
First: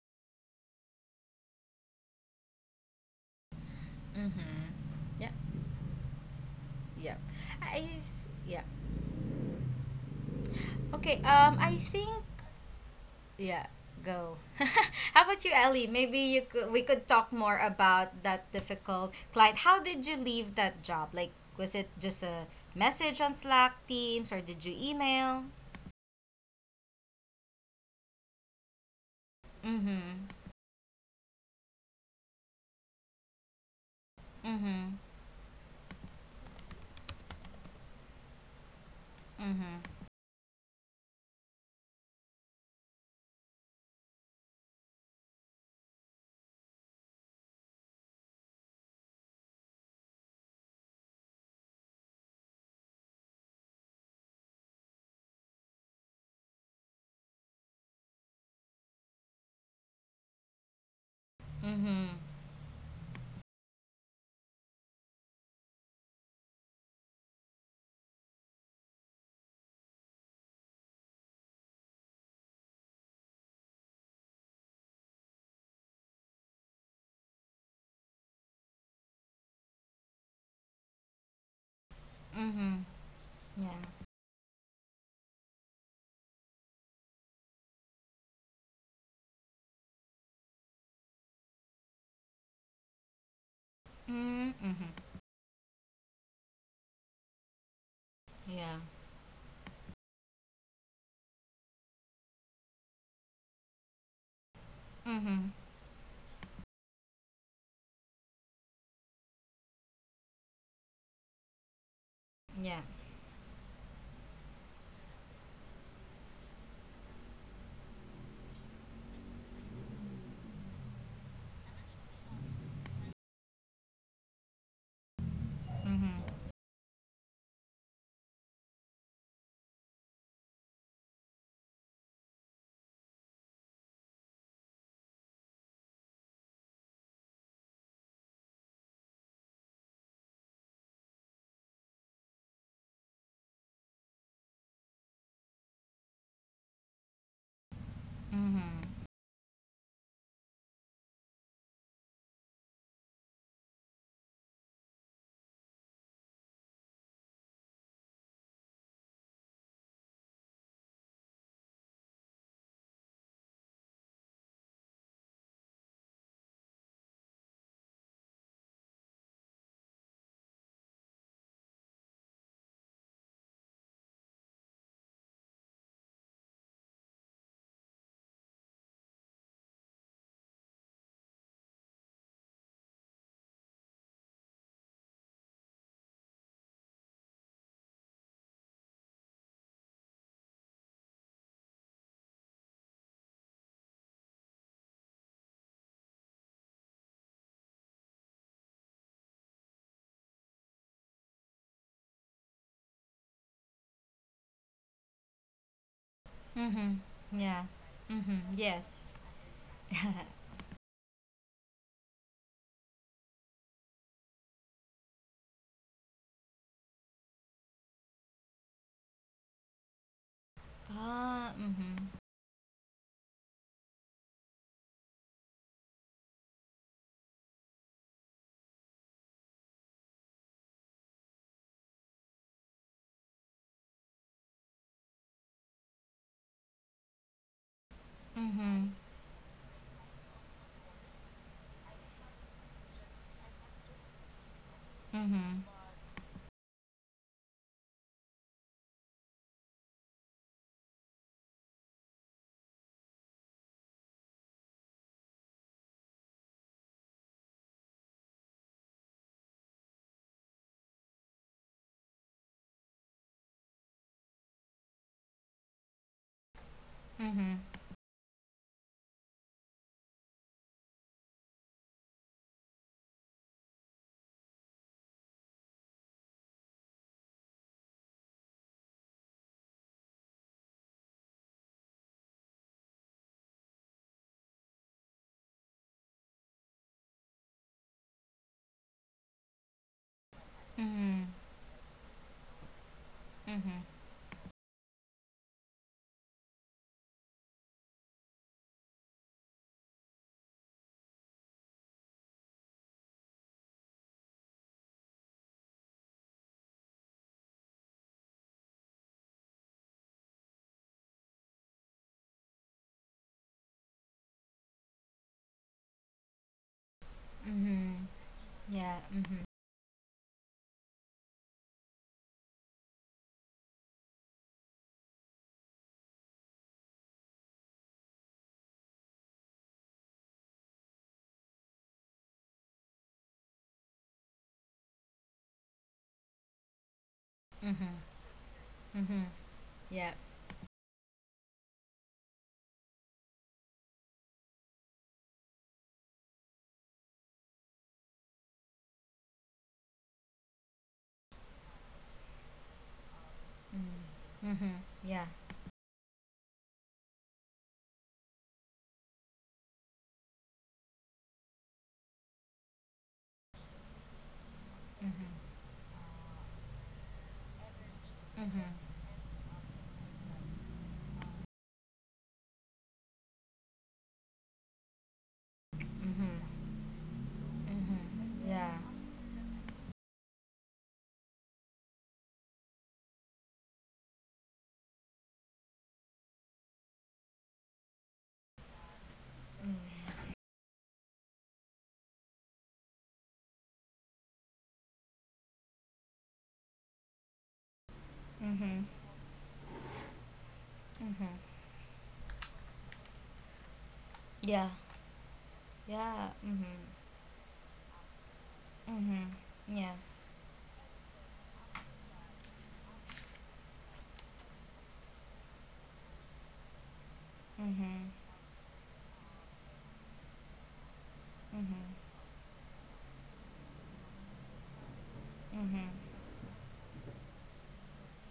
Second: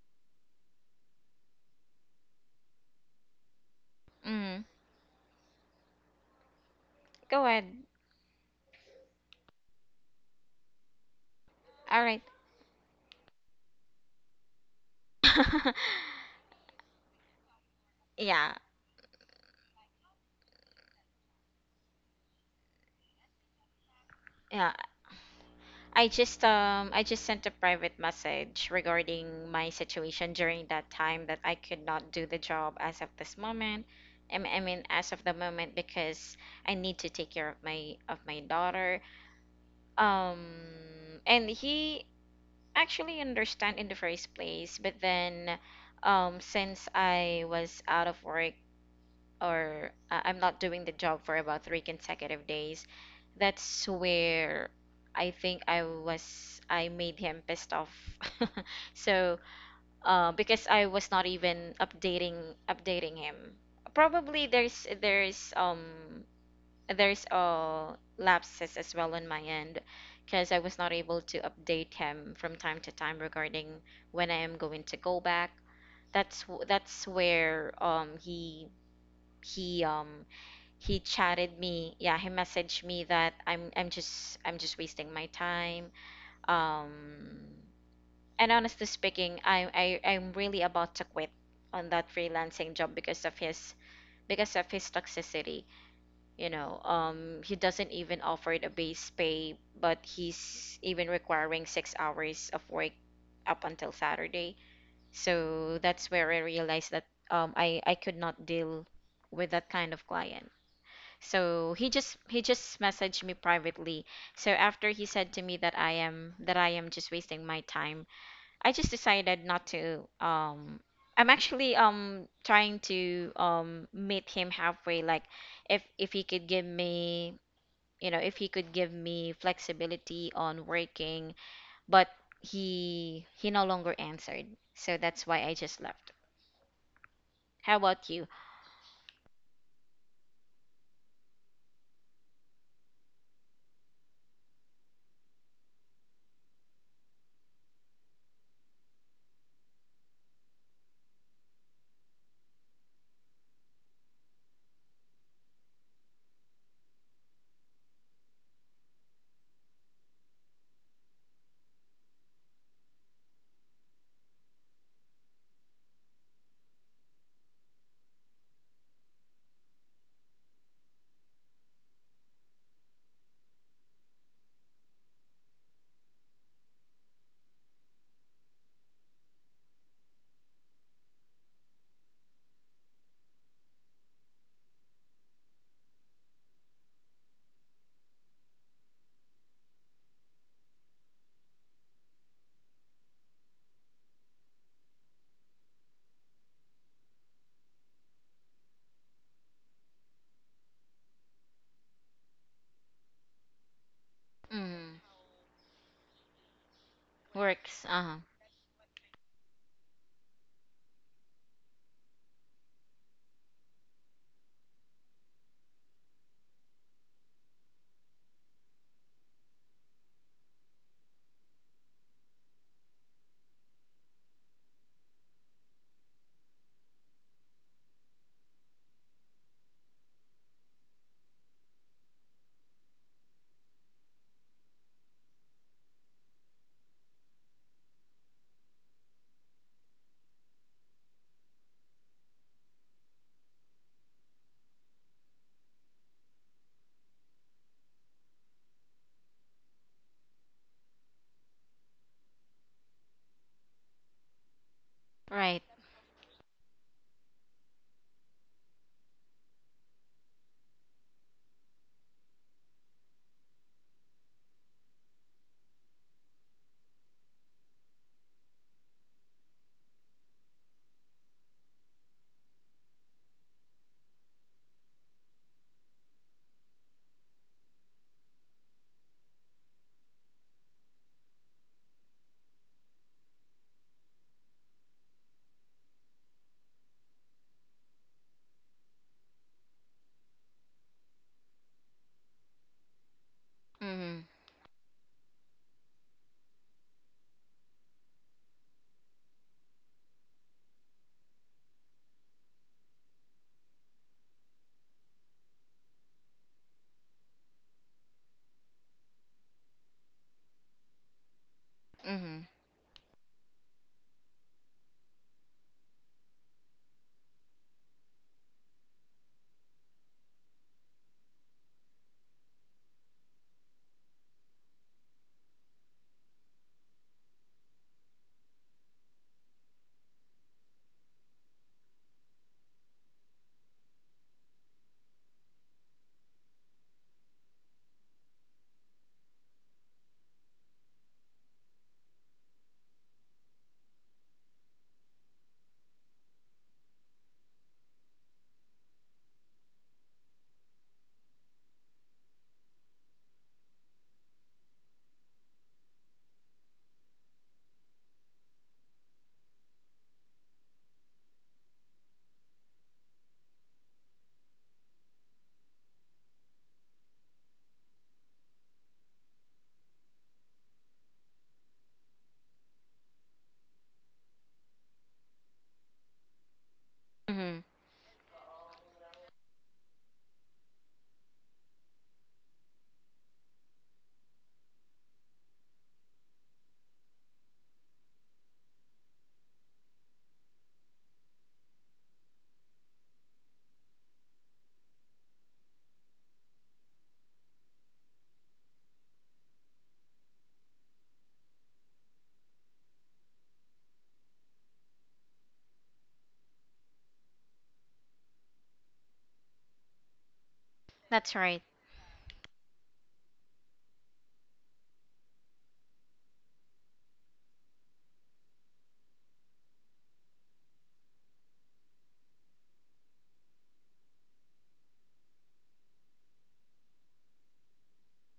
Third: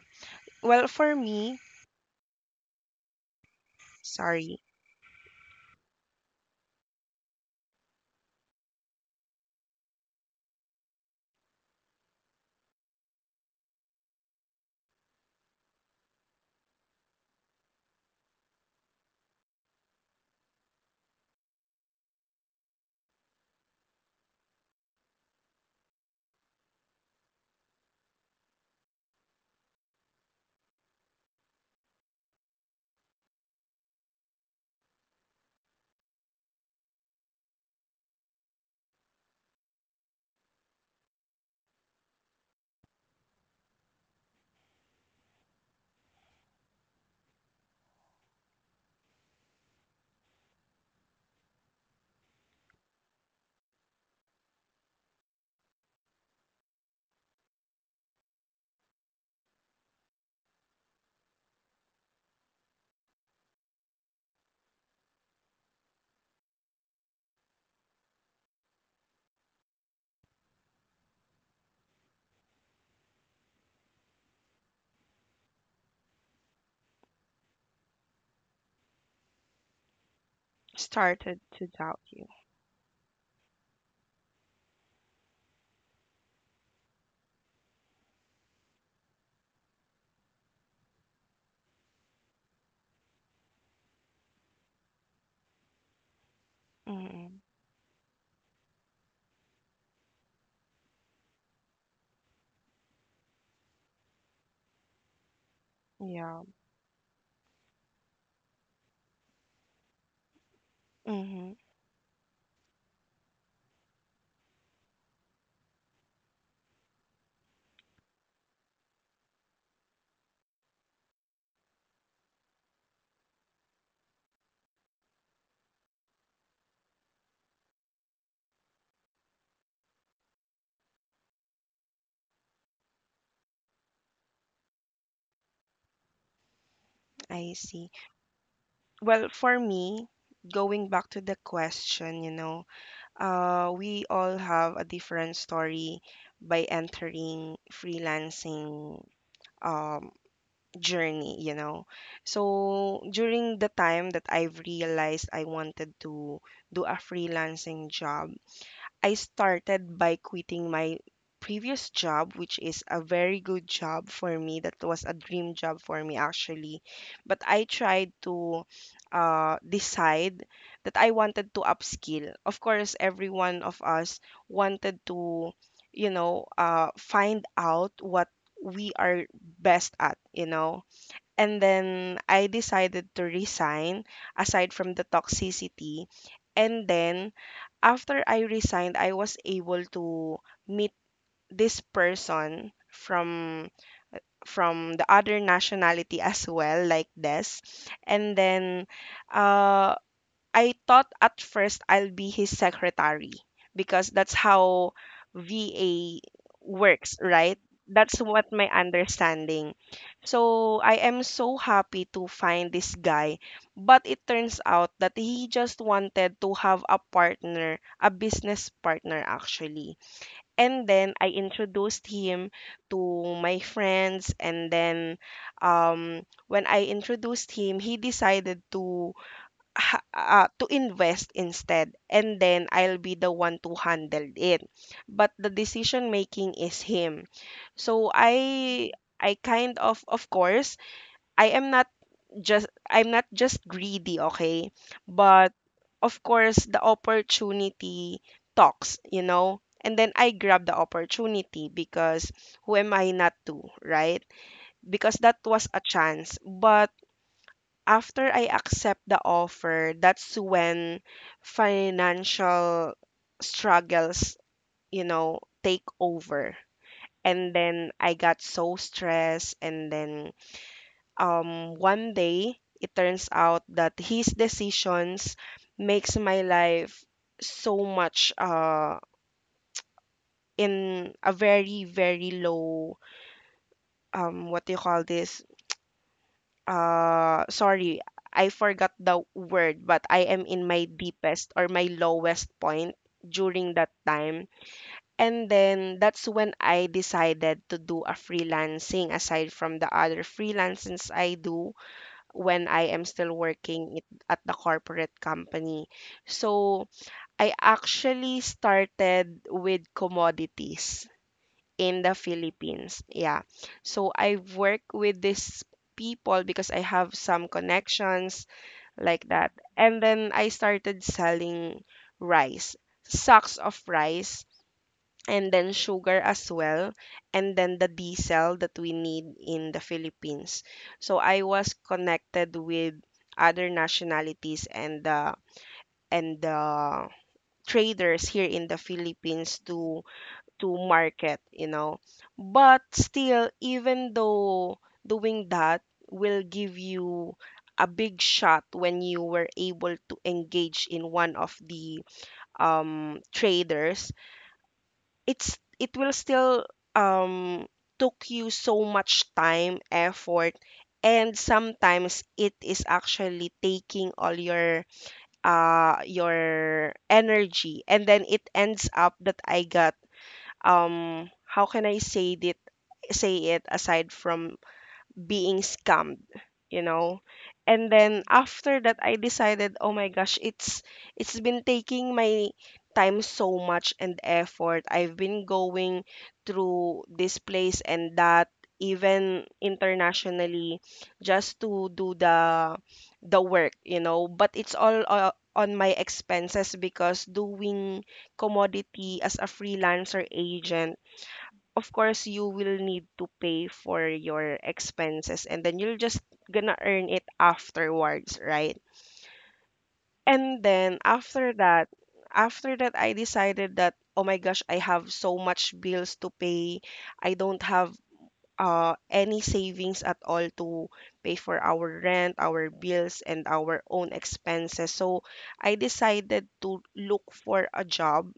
[SPEAKER 3] Well, for me,
[SPEAKER 2] Mhm.
[SPEAKER 3] sorry.
[SPEAKER 1] Mm.
[SPEAKER 2] Yeah. Yeah.
[SPEAKER 1] Go ahead.
[SPEAKER 2] I yeah. Okay. I
[SPEAKER 1] All
[SPEAKER 2] think,
[SPEAKER 1] right.
[SPEAKER 2] yeah, go. How about you, Ellie? Maybe you could we could talk more about that
[SPEAKER 1] Yeah.
[SPEAKER 2] difficult client. How did you leave that job? Like, was it just a message on Slack Teams, or did
[SPEAKER 1] Yeah.
[SPEAKER 2] you email?
[SPEAKER 1] I just sent a private message regarding my
[SPEAKER 2] Mhm.
[SPEAKER 1] situation during that time that I could not do the job as of this moment. I mean
[SPEAKER 2] Mhm.
[SPEAKER 1] as of the moment because I need to take care of my daughter,
[SPEAKER 2] Mhm.
[SPEAKER 1] um and he actually understand in the first place, but then since I was out of work, or I'm not doing the job for about three consecutive days. That's where I think I was, I made him pissed off. So, because I was not even
[SPEAKER 2] Mhm.
[SPEAKER 1] updating him. Probably there's, lapses as well on my end, because I was not able to update him from time to time regarding when I am going to go back. That's where he um he
[SPEAKER 3] Started
[SPEAKER 1] chatted
[SPEAKER 3] to
[SPEAKER 1] me.
[SPEAKER 3] doubt
[SPEAKER 1] Yeah,
[SPEAKER 3] you.
[SPEAKER 1] he messaged
[SPEAKER 2] Mhm.
[SPEAKER 1] me that I'm
[SPEAKER 2] Yeah.
[SPEAKER 1] I'm just I'm just wasting my time. Um and honestly speaking, I'm really about to quit on that freelancing job because of
[SPEAKER 2] Mhm. Mhm.
[SPEAKER 1] his toxicity. You know,
[SPEAKER 3] Mm.
[SPEAKER 1] he doesn't even offer the
[SPEAKER 2] Yeah.
[SPEAKER 1] base pay, but he's even requiring 6 hours of work up until Saturday.
[SPEAKER 2] Mhm.
[SPEAKER 1] So that's where I
[SPEAKER 3] Yeah.
[SPEAKER 1] realized that I could not deal with that kind of client.
[SPEAKER 3] hmm
[SPEAKER 1] So he just, he just
[SPEAKER 2] Yeah.
[SPEAKER 1] messaged me privately. So after he said to me that I am just wasting my time, I just decided not to, I'm actually trying to meet him halfway, like if
[SPEAKER 2] Mm-hmm.
[SPEAKER 1] he could give me, you know, if he could give me flexibility on working, but he no longer answered, so that's why I just left.
[SPEAKER 3] I
[SPEAKER 1] How
[SPEAKER 3] see.
[SPEAKER 1] about you?
[SPEAKER 3] Well, for me, going back to the question, we all have a different story by entering
[SPEAKER 2] Mm-hmm.
[SPEAKER 3] freelancing um journey. So during the time that I've realized I wanted to do a freelancing job, I started by quitting my previous job, which is a very good job for me. That was a dream job for me, actually. But I tried to decide that I wanted to upskill. Of course, every one of us wanted to, find out what we are best at. And then I decided to resign, aside from the toxicity. And then after I resigned, I was able to meet this person from the other nationality as well, like this. And then uh I thought at first I'll be his secretary because that's how
[SPEAKER 1] Mm,
[SPEAKER 3] VA
[SPEAKER 2] Mm-hmm.
[SPEAKER 3] works, right?
[SPEAKER 2] Yeah.
[SPEAKER 1] works.
[SPEAKER 3] That's
[SPEAKER 1] Uh-huh.
[SPEAKER 2] Mm-hmm.
[SPEAKER 3] what my
[SPEAKER 2] Yes.
[SPEAKER 3] understanding.
[SPEAKER 2] Ah.
[SPEAKER 3] So I am so happy to find this guy, but it turns out that he just wanted to have a partner, a business partner, actually. And then I introduced
[SPEAKER 2] Mm-hmm.
[SPEAKER 3] him to my friends, and then when I introduced him, he decided to to invest instead, and then I'll be the one to handle it, but the decision making is him. So
[SPEAKER 2] Mm-hmm.
[SPEAKER 3] I kind of course, I am not I'm not just greedy, okay? But of course, the opportunity talks, and then I grab the opportunity because who am I not to, right? Because that
[SPEAKER 1] Right.
[SPEAKER 3] was a chance. But after I accept the offer, that's when financial struggles, take over. And
[SPEAKER 2] Mm-hmm.
[SPEAKER 3] then I got so stressed. And then, one day, it turns out that his decisions makes my life so much, in a very, very low, what do you call this? Sorry, I forgot the word, but I am in my
[SPEAKER 2] Mm-hmm.
[SPEAKER 3] deepest or my lowest point during
[SPEAKER 2] Mm-hmm.
[SPEAKER 3] that
[SPEAKER 1] Mm-hmm.
[SPEAKER 3] time. And then that's when I decided to do a freelancing, aside from the other freelancings I do when I am still working it, at the corporate company. So I actually started with commodities in the
[SPEAKER 1] Mm-hmm.
[SPEAKER 3] Philippines. Yeah. So I work with these people because I have some
[SPEAKER 2] Mm-hmm.
[SPEAKER 3] connections
[SPEAKER 2] Yeah.
[SPEAKER 3] like
[SPEAKER 2] Mm-hmm.
[SPEAKER 3] that. And then I started selling rice, sacks of rice, and then sugar as well, and then the diesel that we need in the Philippines. So I was connected with other nationalities and the
[SPEAKER 2] Mm-hmm.
[SPEAKER 3] traders here in the
[SPEAKER 2] Mm-hmm.
[SPEAKER 3] Philippines to
[SPEAKER 2] Yeah.
[SPEAKER 3] market, But still, even though doing that will give you a big shot when you were able to engage in one of the, traders,
[SPEAKER 2] Mm-hmm. Mm-hmm. Yeah.
[SPEAKER 3] it will still, um, took you so much time, effort, and sometimes it is actually taking all your energy, and then it
[SPEAKER 2] Mm-hmm.
[SPEAKER 3] ends up that I got, how can I say it aside from being scammed, you
[SPEAKER 2] Mm-hmm.
[SPEAKER 3] know?
[SPEAKER 1] Mm-hmm.
[SPEAKER 3] And then
[SPEAKER 2] Mm-hmm. Yeah.
[SPEAKER 3] after that I decided, oh my gosh, it's been taking my time so much and effort. I've been going through this place and that, even internationally, just to do the work, but it's all, on my expenses because doing
[SPEAKER 2] Mm-hmm.
[SPEAKER 3] commodity as a freelancer agent, of course you will need to pay for your
[SPEAKER 2] Yeah.
[SPEAKER 3] expenses and then you're just
[SPEAKER 2] Yeah. Mm-hmm.
[SPEAKER 3] gonna earn it afterwards, right?
[SPEAKER 2] Mm-hmm. Yeah.
[SPEAKER 3] And then
[SPEAKER 1] That's
[SPEAKER 3] after
[SPEAKER 1] right.
[SPEAKER 3] that after that I decided that, oh my gosh, I have so much bills to pay. I don't have,
[SPEAKER 2] Mm-hmm.
[SPEAKER 3] any savings at all to pay for
[SPEAKER 2] Mm-hmm.
[SPEAKER 3] our rent, our bills, and our own expenses. So I
[SPEAKER 2] Mm-hmm. Mm-hmm.
[SPEAKER 3] decided to look for a job,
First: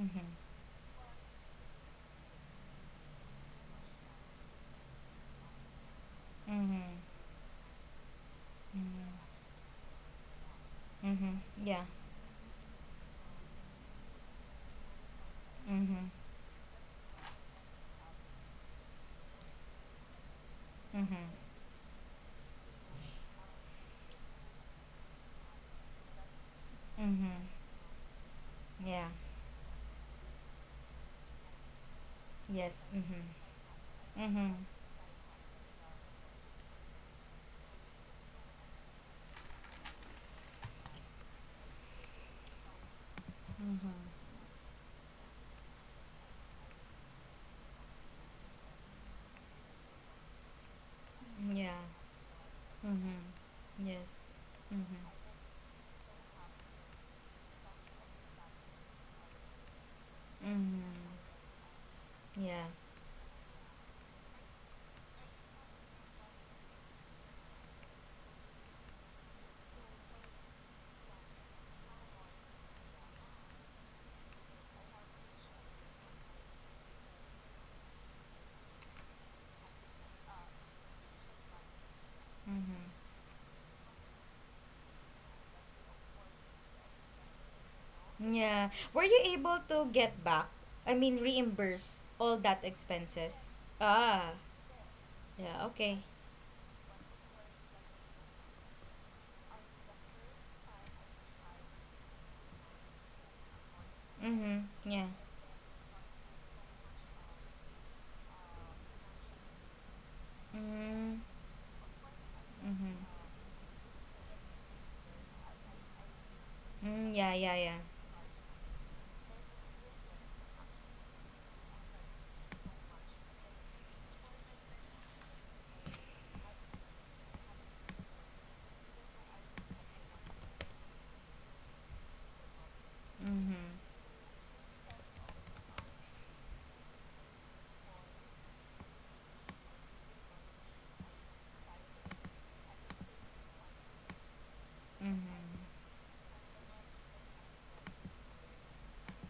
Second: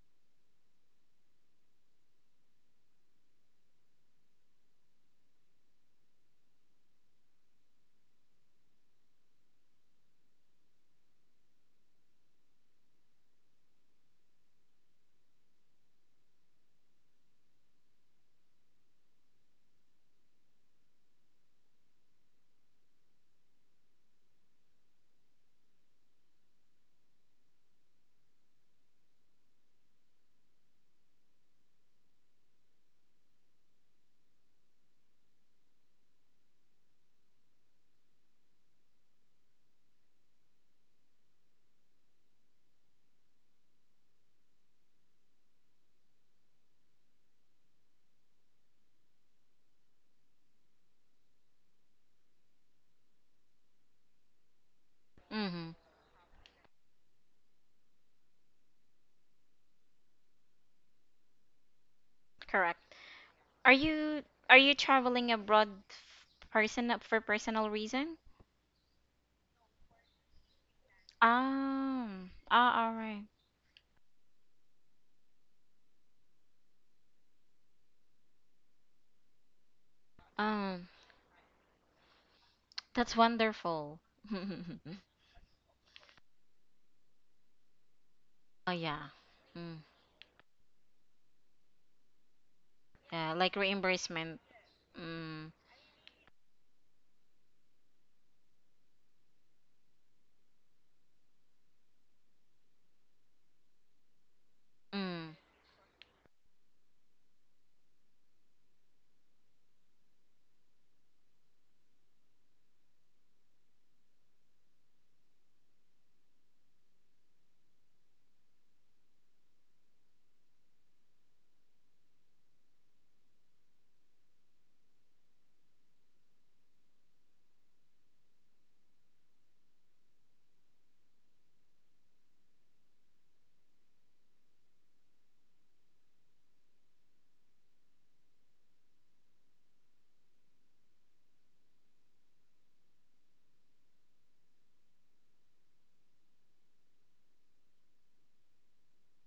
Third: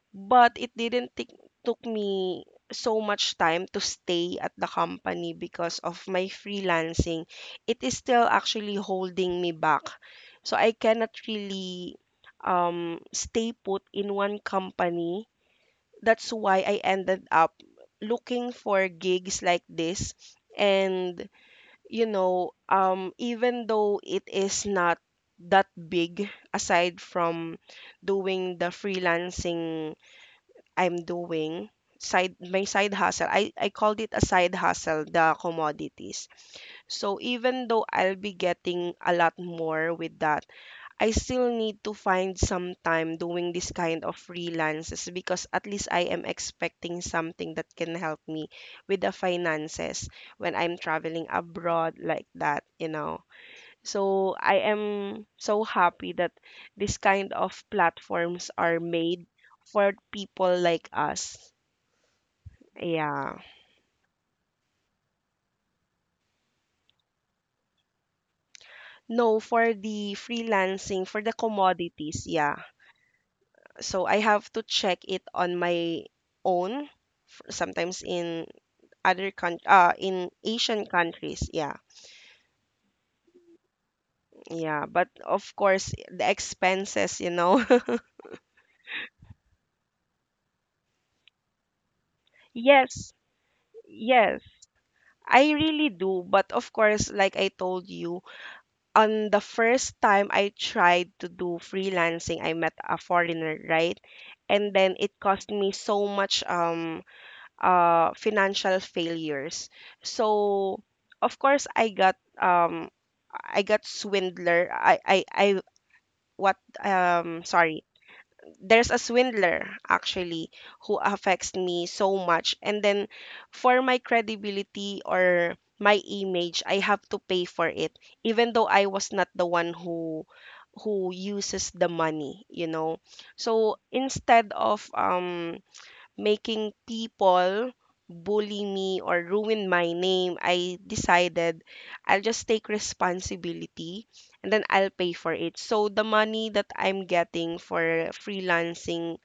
[SPEAKER 2] Mm-hmm.
[SPEAKER 3] but it didn't take took me so much time to stay at the company because of my freelancing. It is still actually
[SPEAKER 2] Mm-hmm.
[SPEAKER 3] holding me back. So I cannot
[SPEAKER 2] Mm-hmm. Yeah.
[SPEAKER 3] really, stay put in one company.
[SPEAKER 2] Mm-hmm.
[SPEAKER 3] That's why I ended up looking for gigs like this.
[SPEAKER 2] Mm-hmm.
[SPEAKER 3] And, even though it is not that big, aside
[SPEAKER 2] Mm-hmm.
[SPEAKER 3] from doing the
[SPEAKER 2] Yeah.
[SPEAKER 3] freelancing I'm doing, side my
[SPEAKER 2] Yes.
[SPEAKER 3] side
[SPEAKER 2] Mhm.
[SPEAKER 3] hustle, I called it a
[SPEAKER 2] Mhm.
[SPEAKER 3] side hustle, the commodities, so even though I'll be getting a lot more with that, I still need to find some time doing this kind of freelances because at least I am expecting something that can help me with the finances when I'm traveling
[SPEAKER 2] Yeah.
[SPEAKER 3] abroad like that you
[SPEAKER 2] Mhm.
[SPEAKER 3] know
[SPEAKER 2] Yes.
[SPEAKER 3] So I
[SPEAKER 2] Mhm.
[SPEAKER 3] am so
[SPEAKER 1] Mm-hmm.
[SPEAKER 3] happy that this kind of platforms are made for people
[SPEAKER 2] Mhm.
[SPEAKER 3] like us.
[SPEAKER 2] Yeah.
[SPEAKER 1] Correct.
[SPEAKER 3] Yeah.
[SPEAKER 1] Are you, are you traveling abroad person for personal reason?
[SPEAKER 3] No, for the freelancing, for the commodities, yeah.
[SPEAKER 1] Ah, all right.
[SPEAKER 3] So I have to check it on my own, sometimes in other coun. In
[SPEAKER 1] Um,
[SPEAKER 3] Asian countries, yeah.
[SPEAKER 2] Mhm.
[SPEAKER 1] that's wonderful.
[SPEAKER 3] Yeah, but of course, the expenses.
[SPEAKER 2] Yeah.
[SPEAKER 1] Oh
[SPEAKER 2] Were
[SPEAKER 1] yeah.
[SPEAKER 2] you able
[SPEAKER 1] Mm,
[SPEAKER 2] to get back? I mean, reimburse all that
[SPEAKER 3] Yes,
[SPEAKER 1] yeah,
[SPEAKER 2] expenses?
[SPEAKER 1] like
[SPEAKER 2] Ah.
[SPEAKER 1] reimbursement.
[SPEAKER 3] yes,
[SPEAKER 1] Mm,
[SPEAKER 3] I
[SPEAKER 2] Yeah.
[SPEAKER 3] really
[SPEAKER 2] Okay.
[SPEAKER 3] do. But of course, like I told you, on the first time I tried to do freelancing, I met a foreigner, right?
[SPEAKER 2] Mhm.
[SPEAKER 3] And then
[SPEAKER 2] Yeah.
[SPEAKER 3] it
[SPEAKER 1] mm,
[SPEAKER 3] cost me so much, financial failures. So,
[SPEAKER 2] Mhm.
[SPEAKER 3] of course, I got,
[SPEAKER 2] Mhm.
[SPEAKER 3] I got swindler. I what
[SPEAKER 2] Mm, yeah. Yeah. Yeah.
[SPEAKER 3] Sorry. There's a swindler actually who affects me so much, and then for my credibility or my image, I have to pay for it, even though I was not the one who uses the money,
[SPEAKER 2] Mhm.
[SPEAKER 3] So instead of, making people bully me or ruin my name, I decided I'll just take responsibility and then I'll pay for it.
[SPEAKER 2] Mhm.
[SPEAKER 3] So the money that I'm getting for freelancing,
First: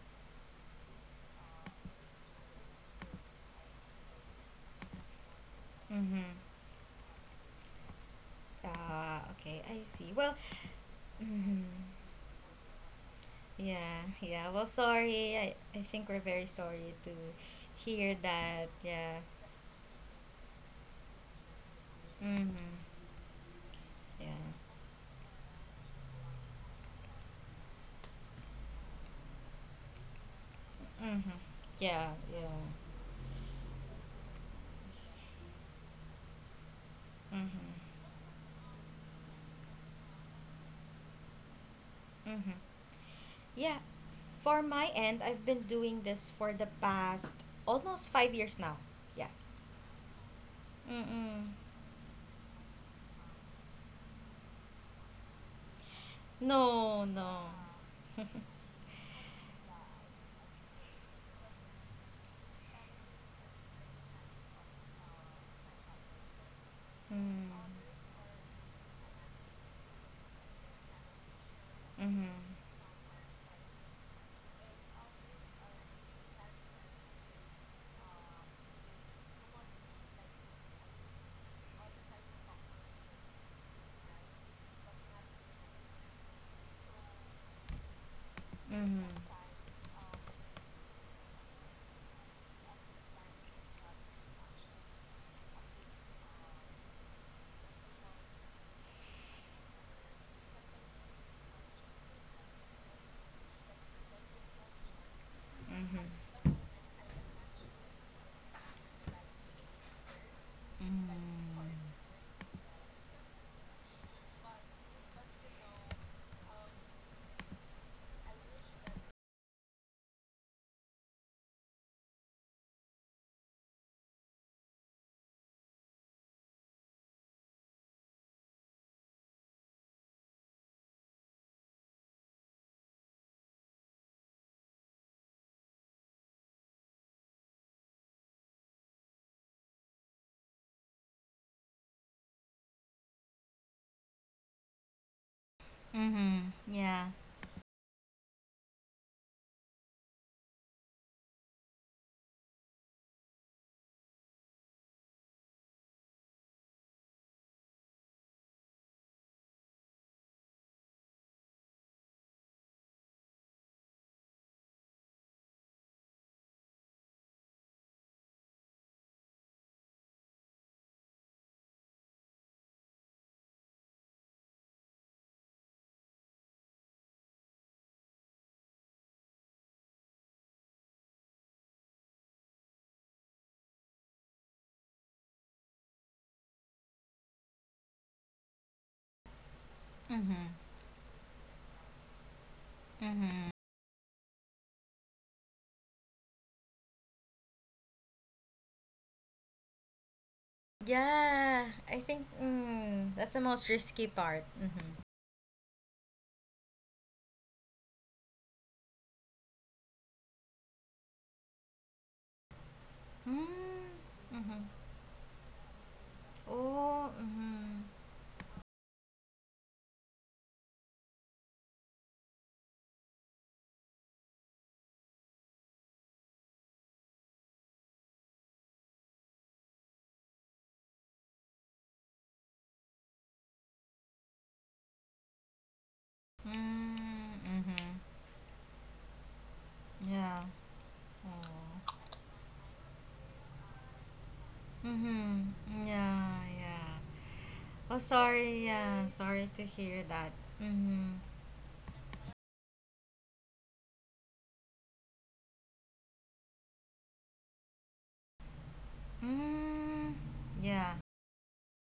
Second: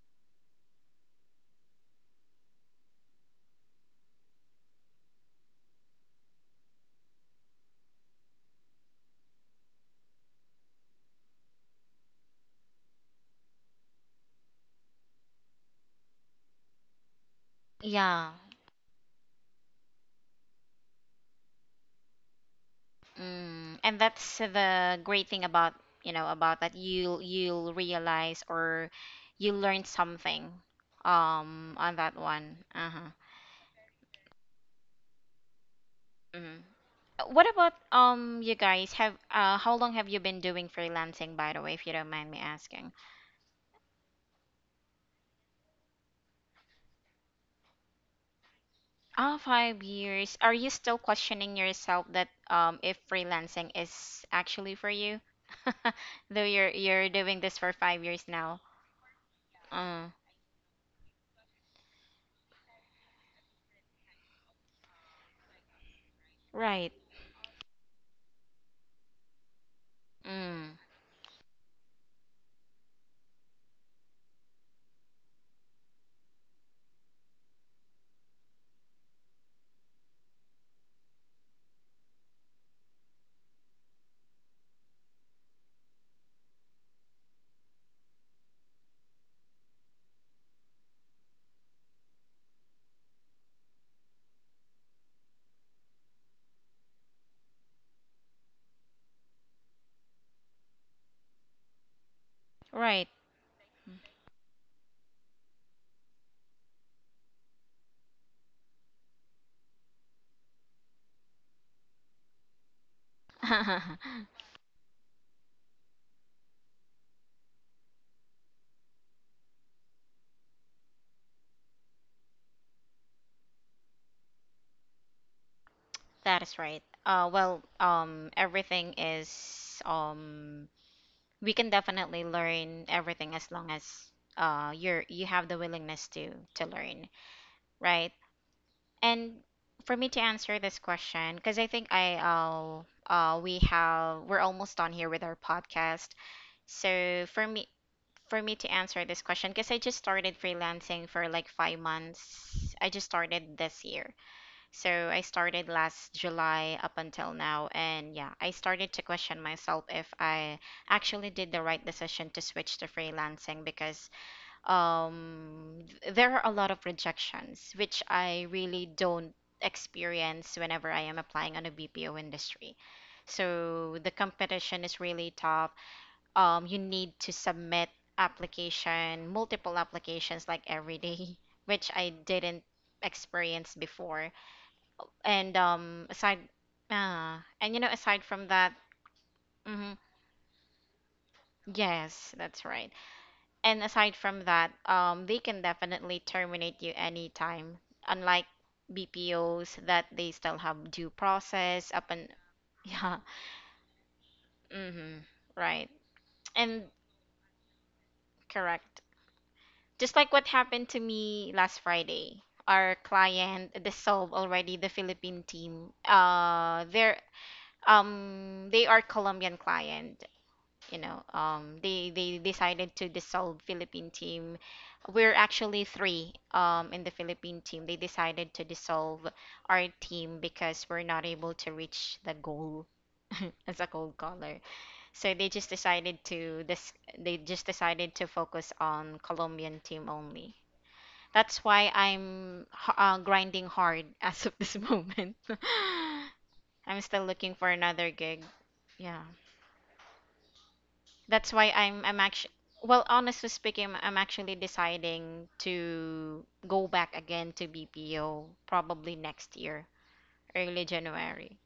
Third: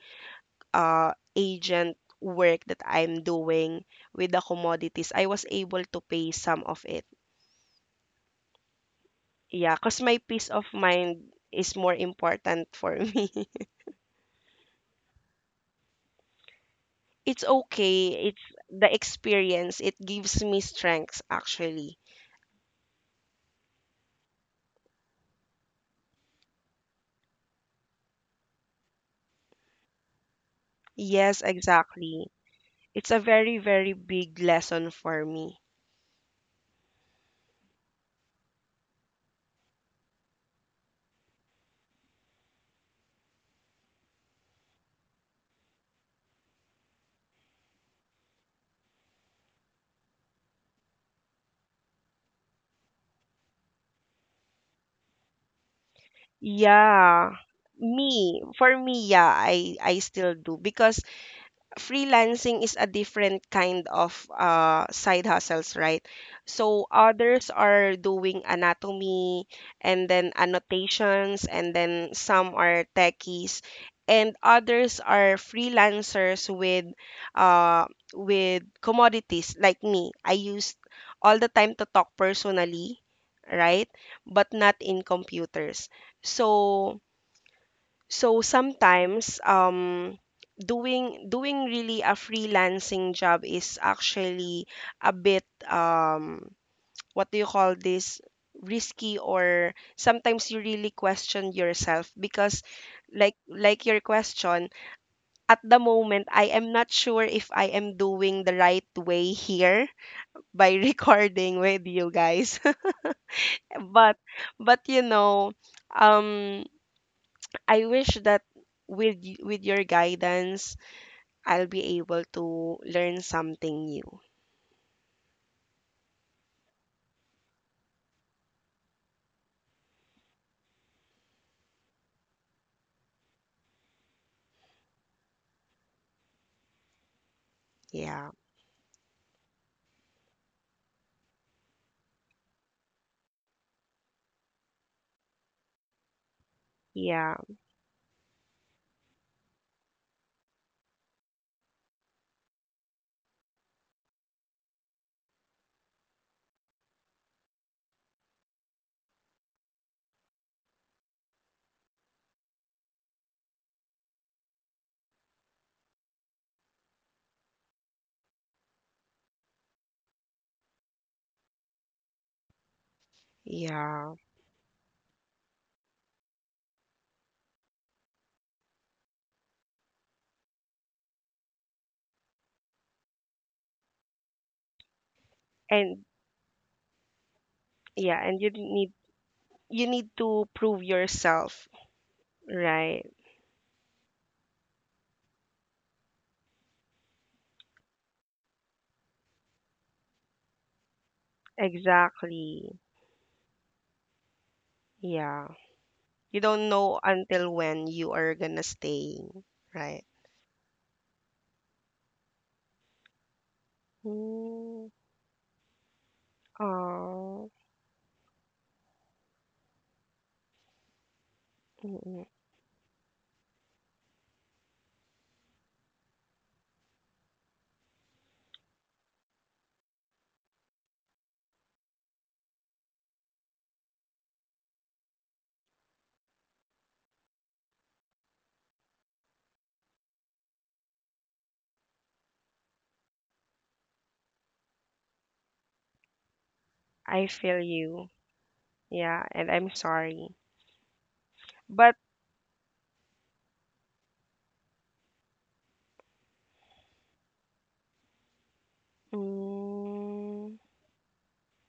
[SPEAKER 3] agent work that I'm doing with the commodities, I was able to
[SPEAKER 2] Mhm.
[SPEAKER 3] pay some of it.
[SPEAKER 2] Ah. Okay.
[SPEAKER 3] Yeah,
[SPEAKER 2] I
[SPEAKER 3] because
[SPEAKER 2] see.
[SPEAKER 3] my
[SPEAKER 2] Well.
[SPEAKER 3] peace of mind
[SPEAKER 2] Mhm.
[SPEAKER 3] is more important for me.
[SPEAKER 2] Yeah, yeah. Well, sorry. I think we're very sorry to
[SPEAKER 3] It's okay.
[SPEAKER 2] hear
[SPEAKER 1] yeah.
[SPEAKER 3] It's
[SPEAKER 2] that.
[SPEAKER 3] the
[SPEAKER 2] Yeah.
[SPEAKER 3] experience. It gives me strengths, actually.
[SPEAKER 2] Mm-hmm.
[SPEAKER 1] Mm. And
[SPEAKER 2] Yeah.
[SPEAKER 1] that's the great thing about, you know, about that you'll realize or you learn something
[SPEAKER 2] Mm-hmm.
[SPEAKER 3] Yes,
[SPEAKER 1] on
[SPEAKER 2] Yeah,
[SPEAKER 1] that
[SPEAKER 2] yeah.
[SPEAKER 3] exactly.
[SPEAKER 1] one. Uh-huh.
[SPEAKER 3] It's a very, very big lesson for me.
[SPEAKER 1] Mm. What
[SPEAKER 2] Mm-hmm.
[SPEAKER 1] about you guys have, how long have you been doing freelancing, by the way, if you don't mind me
[SPEAKER 2] Mm-hmm.
[SPEAKER 1] asking?
[SPEAKER 2] Yeah. For my end, I've been doing this for the past almost 5 years now. Yeah.
[SPEAKER 1] Ah, 5 years. Are you still
[SPEAKER 2] Mm-mm.
[SPEAKER 1] questioning yourself that if freelancing is actually for you? Though you're
[SPEAKER 2] No,
[SPEAKER 1] you're
[SPEAKER 3] Yeah.
[SPEAKER 1] doing
[SPEAKER 2] no.
[SPEAKER 1] this for five years
[SPEAKER 3] Me,
[SPEAKER 1] now.
[SPEAKER 3] for me, yeah, I
[SPEAKER 1] Uh,
[SPEAKER 3] still do because freelancing is a different kind of, side hustles, right? So
[SPEAKER 1] right.
[SPEAKER 2] Mm.
[SPEAKER 3] others are doing anatomy and then
[SPEAKER 1] Mm,
[SPEAKER 3] annotations, and then
[SPEAKER 2] Mm-hmm.
[SPEAKER 3] some are techies, and others are freelancers with, uh, with commodities like me. I used all the time to talk personally, right? But not in computers. So so
[SPEAKER 2] Mm-hmm.
[SPEAKER 3] sometimes, doing really a freelancing job is actually a bit, what do you call this, risky, or sometimes you really question yourself because
[SPEAKER 1] right.
[SPEAKER 3] like your question. At the
[SPEAKER 2] Mm-hmm.
[SPEAKER 3] moment I am not sure if I am doing the right way here by
[SPEAKER 2] Mm-hmm.
[SPEAKER 3] recording with you guys but but um I wish that with your guidance I'll be able to learn something new.
[SPEAKER 1] That is right. Well, everything is we can definitely learn everything as long as you're, you have the willingness to learn, right?
[SPEAKER 3] Yeah.
[SPEAKER 1] And for me to answer this question, because I think I we have, we're almost done here with our podcast.
[SPEAKER 2] Mm-hmm. Yeah.
[SPEAKER 1] So
[SPEAKER 3] Yeah.
[SPEAKER 1] for me for me to answer this question, because I just started freelancing for like 5 months. I just started this year. So I started last July up until now. And yeah, I started to question myself if I actually did the right decision to switch to freelancing because there are a lot of rejections, which I really don't experience whenever I am applying on a BPO industry. So the
[SPEAKER 3] Yeah.
[SPEAKER 1] competition is really tough. You need to submit application, multiple applications like every day, which I didn't experience before. And
[SPEAKER 3] And
[SPEAKER 1] aside, and you know,
[SPEAKER 3] yeah,
[SPEAKER 1] aside
[SPEAKER 3] and you
[SPEAKER 1] from that,
[SPEAKER 3] need you
[SPEAKER 1] mhm,
[SPEAKER 3] need
[SPEAKER 2] Mm-hmm.
[SPEAKER 3] to prove yourself,
[SPEAKER 1] yes, that's right.
[SPEAKER 3] right?
[SPEAKER 2] Mm-hmm.
[SPEAKER 1] And aside from that, they can definitely terminate you anytime, unlike BPOs that they still have due
[SPEAKER 2] Yeah, I
[SPEAKER 1] process up
[SPEAKER 2] think
[SPEAKER 1] and
[SPEAKER 3] Exactly.
[SPEAKER 1] yeah,
[SPEAKER 2] that's the most risky part. Mm-hmm.
[SPEAKER 1] mm-hmm,
[SPEAKER 3] Yeah.
[SPEAKER 1] right.
[SPEAKER 3] You don't
[SPEAKER 1] And
[SPEAKER 3] know until when you are gonna
[SPEAKER 1] correct.
[SPEAKER 3] stay, right?
[SPEAKER 1] Just like what happened to me last Friday, our
[SPEAKER 2] Mm,
[SPEAKER 1] client dissolved
[SPEAKER 2] mm-hmm.
[SPEAKER 1] already
[SPEAKER 3] Mm,
[SPEAKER 1] the Philippine team.
[SPEAKER 2] Oh,
[SPEAKER 3] oh,
[SPEAKER 2] mm-hmm.
[SPEAKER 1] They are Colombian client. You know, um they
[SPEAKER 3] mm,
[SPEAKER 1] they decided to dissolve Philippine team. We're actually three in the Philippine team. They decided to dissolve our team because we're not able to reach the goal as a gold color. So
[SPEAKER 2] Mm,
[SPEAKER 1] they just
[SPEAKER 2] mm-hmm.
[SPEAKER 1] decided to focus on Colombian team
[SPEAKER 2] Yeah.
[SPEAKER 1] only. That's why I'm grinding hard as of this moment.
[SPEAKER 2] Mm-hmm. Yeah, yeah.
[SPEAKER 1] I'm
[SPEAKER 3] I
[SPEAKER 1] still looking
[SPEAKER 3] feel
[SPEAKER 1] for
[SPEAKER 2] Oh,
[SPEAKER 1] another
[SPEAKER 3] you.
[SPEAKER 1] gig.
[SPEAKER 2] sorry. Yeah,
[SPEAKER 3] Yeah,
[SPEAKER 1] Yeah
[SPEAKER 2] sorry
[SPEAKER 3] and
[SPEAKER 2] to
[SPEAKER 3] I'm
[SPEAKER 2] hear that.
[SPEAKER 3] sorry.
[SPEAKER 2] Mm-hmm.
[SPEAKER 1] that's why
[SPEAKER 3] But
[SPEAKER 1] I'm actually Well, honestly speaking, I'm actually deciding to go back again to BPO probably next year,
[SPEAKER 2] Mm,
[SPEAKER 3] mm,
[SPEAKER 2] yeah,
[SPEAKER 1] early January.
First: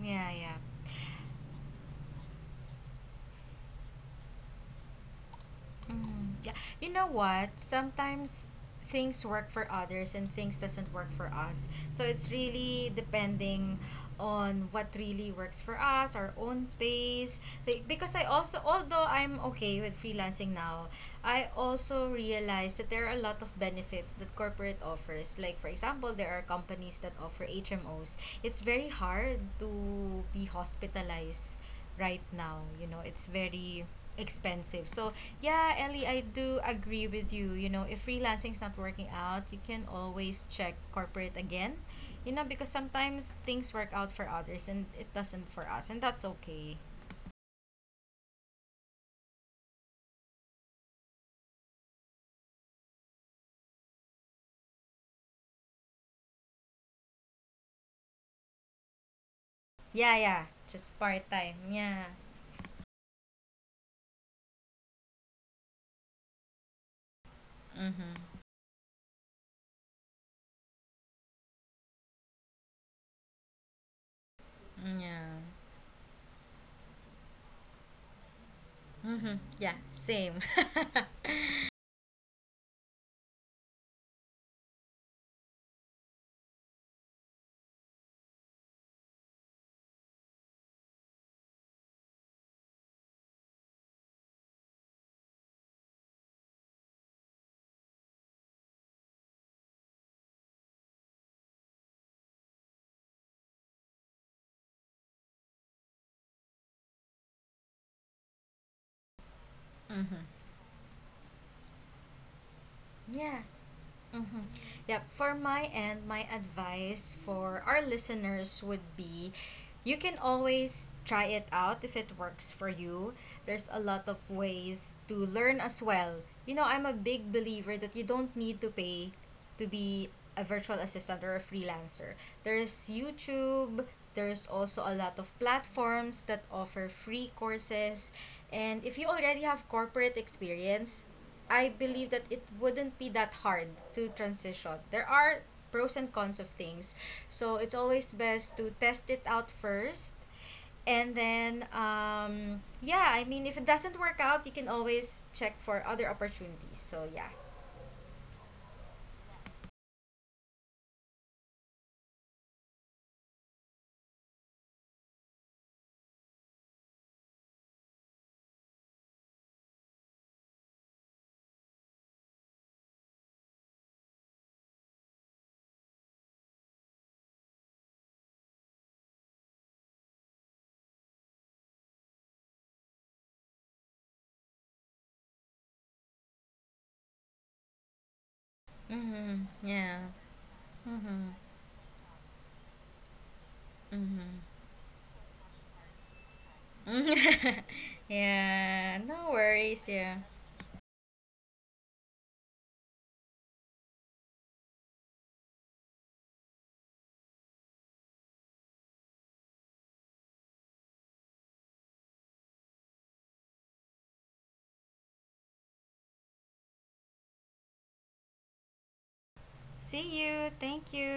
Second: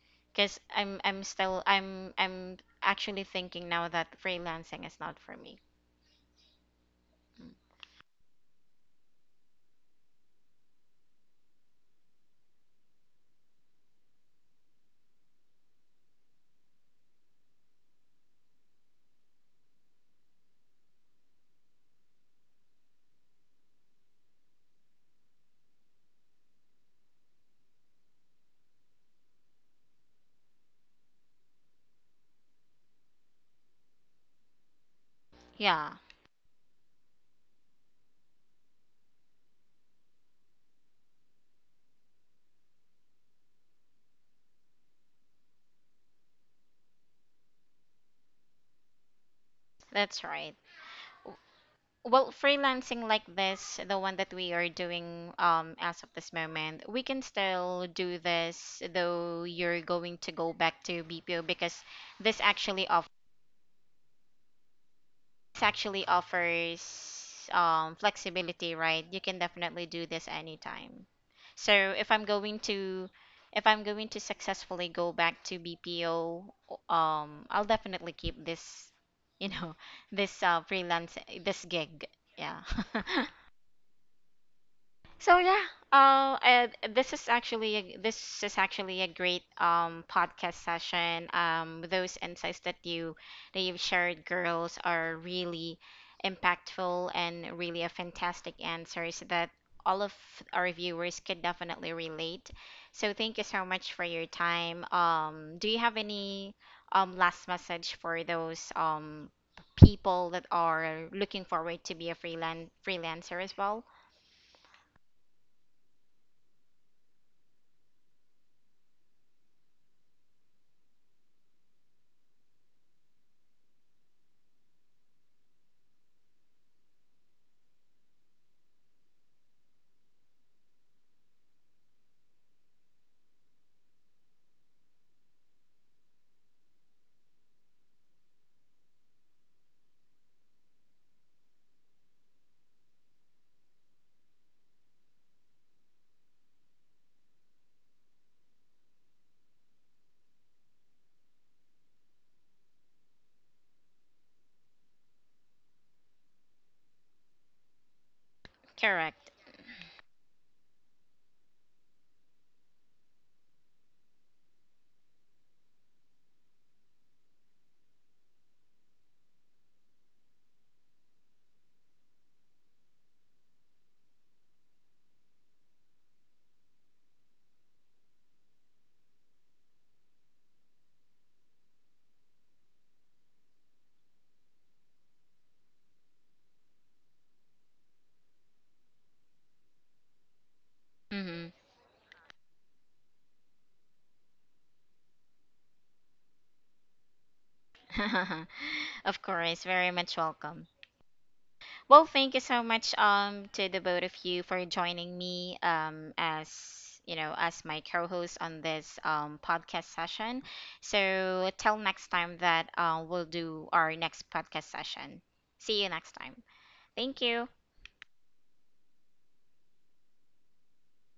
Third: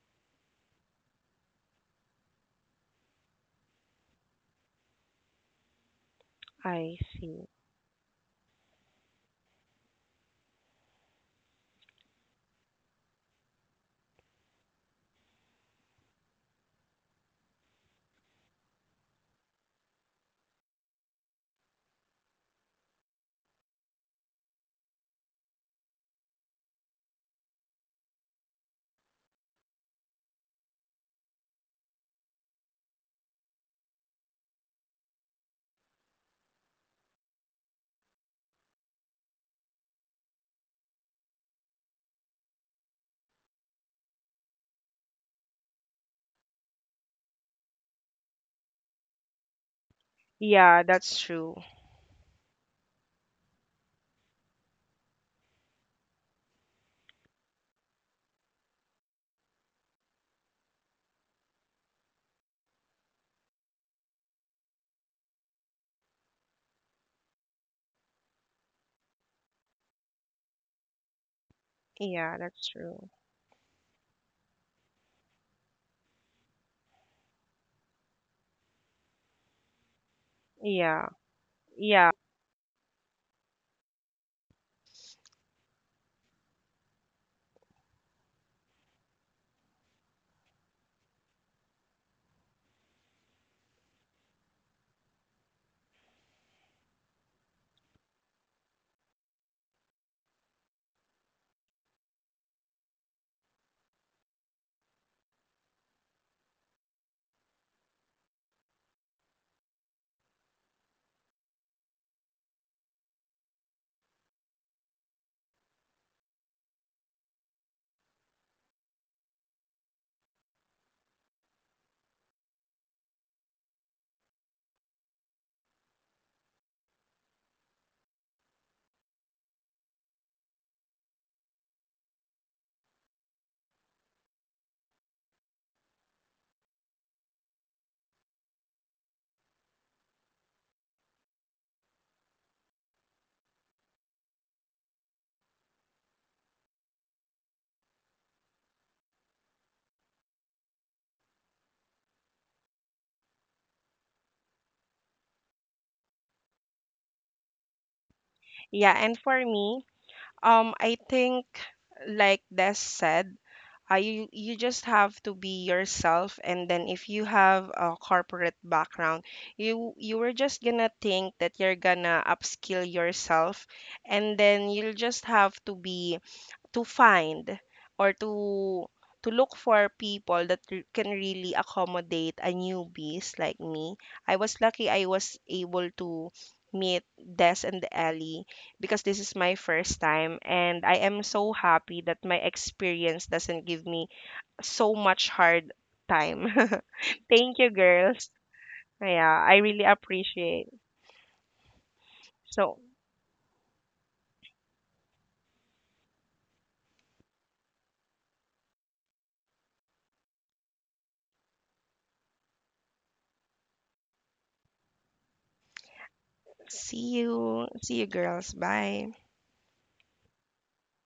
[SPEAKER 2] yeah,
[SPEAKER 1] Because
[SPEAKER 2] yeah.
[SPEAKER 1] I'm I'm actually thinking now that freelancing is not for me.
[SPEAKER 2] Mm, yeah. You
[SPEAKER 3] I
[SPEAKER 2] know
[SPEAKER 3] see.
[SPEAKER 2] what? Sometimes things work for others and things doesn't work for us. So it's really depending on what really works for us, our own pace. Like, because I also — although I'm okay with freelancing now, I also realize that there are a lot of benefits that corporate offers. Like for example, there are companies that offer HMOs. It's very hard to be hospitalized right now. It's very expensive. So yeah,
[SPEAKER 1] Yeah,
[SPEAKER 2] Ellie, I do agree with you. If freelancing's not working out, you can always check corporate again. Because sometimes things work out for others and it doesn't for us, and that's okay.
[SPEAKER 1] that's right.
[SPEAKER 3] Yeah, that's true.
[SPEAKER 1] Well, freelancing like this, the one that we are doing as of this moment, we can still do this, though you're
[SPEAKER 2] Yeah,
[SPEAKER 1] going to
[SPEAKER 2] yeah,
[SPEAKER 1] go back
[SPEAKER 2] just
[SPEAKER 1] to
[SPEAKER 2] part
[SPEAKER 1] BPO,
[SPEAKER 2] time.
[SPEAKER 1] because
[SPEAKER 2] Yeah.
[SPEAKER 1] this actually offers
[SPEAKER 2] Mhm.
[SPEAKER 1] flexibility, right? You can definitely do this anytime. So if I'm
[SPEAKER 3] Yeah,
[SPEAKER 1] going
[SPEAKER 3] that's
[SPEAKER 1] to,
[SPEAKER 3] true.
[SPEAKER 1] if I'm going to successfully go
[SPEAKER 2] Yeah.
[SPEAKER 1] back to BPO, I'll definitely keep this,
[SPEAKER 2] Mhm.
[SPEAKER 1] you
[SPEAKER 2] Yeah.
[SPEAKER 1] know,
[SPEAKER 2] Same.
[SPEAKER 1] this
[SPEAKER 3] Yeah.
[SPEAKER 1] freelance this gig.
[SPEAKER 3] Yeah.
[SPEAKER 1] Yeah. So yeah, this is actually a, this is actually a great podcast session. Those insights that you, that you've shared, girls, are really impactful and really a fantastic answers that all of our viewers could definitely relate. So thank you so much for your time. Do you have any last message for those people that are looking forward to be a
[SPEAKER 2] Yeah.
[SPEAKER 1] freelancer as well?
[SPEAKER 2] Mm-hmm. Yep. For my end, my advice for our listeners would be you can always try it out if it works for you. There's a lot of ways to learn as well. I'm a big believer that you don't need to pay to be a virtual assistant or a freelancer. There's YouTube, there's also a lot of platforms that offer free courses. And if you already have corporate experience, I believe that it wouldn't be that hard to transition. There are pros and cons of things. So it's always best to test it out first. And then, yeah, I mean, if it doesn't work out, you can always check for other opportunities. So, yeah.
[SPEAKER 3] Yeah,
[SPEAKER 1] Correct.
[SPEAKER 3] and for me, I think like Des said, you just have to be yourself, and then if you have a corporate background, you were just gonna think that you're gonna upskill yourself, and then you'll just have to find or to look for people that can really accommodate a newbies like me. I was lucky I was able to meet Des and Ellie because this is
[SPEAKER 2] Mm-hmm.
[SPEAKER 3] my first
[SPEAKER 2] Yeah.
[SPEAKER 3] time and I am
[SPEAKER 1] Mm-hmm.
[SPEAKER 3] so happy that my experience doesn't give me so much hard time. Thank you girls.
[SPEAKER 2] Yeah.
[SPEAKER 1] Of
[SPEAKER 3] Yeah,
[SPEAKER 2] No
[SPEAKER 3] I
[SPEAKER 1] course,
[SPEAKER 3] really
[SPEAKER 2] worries.
[SPEAKER 1] very
[SPEAKER 2] Yeah.
[SPEAKER 1] much welcome.
[SPEAKER 3] appreciate.
[SPEAKER 1] Well, thank you so
[SPEAKER 3] So,
[SPEAKER 1] much to the both of you for joining me as you know as my co-host on this podcast session. So till next time that, we'll do our next podcast session. See you next time.
[SPEAKER 3] see
[SPEAKER 1] Thank you.
[SPEAKER 3] you. See you girls. Bye.
[SPEAKER 2] See you. Thank you.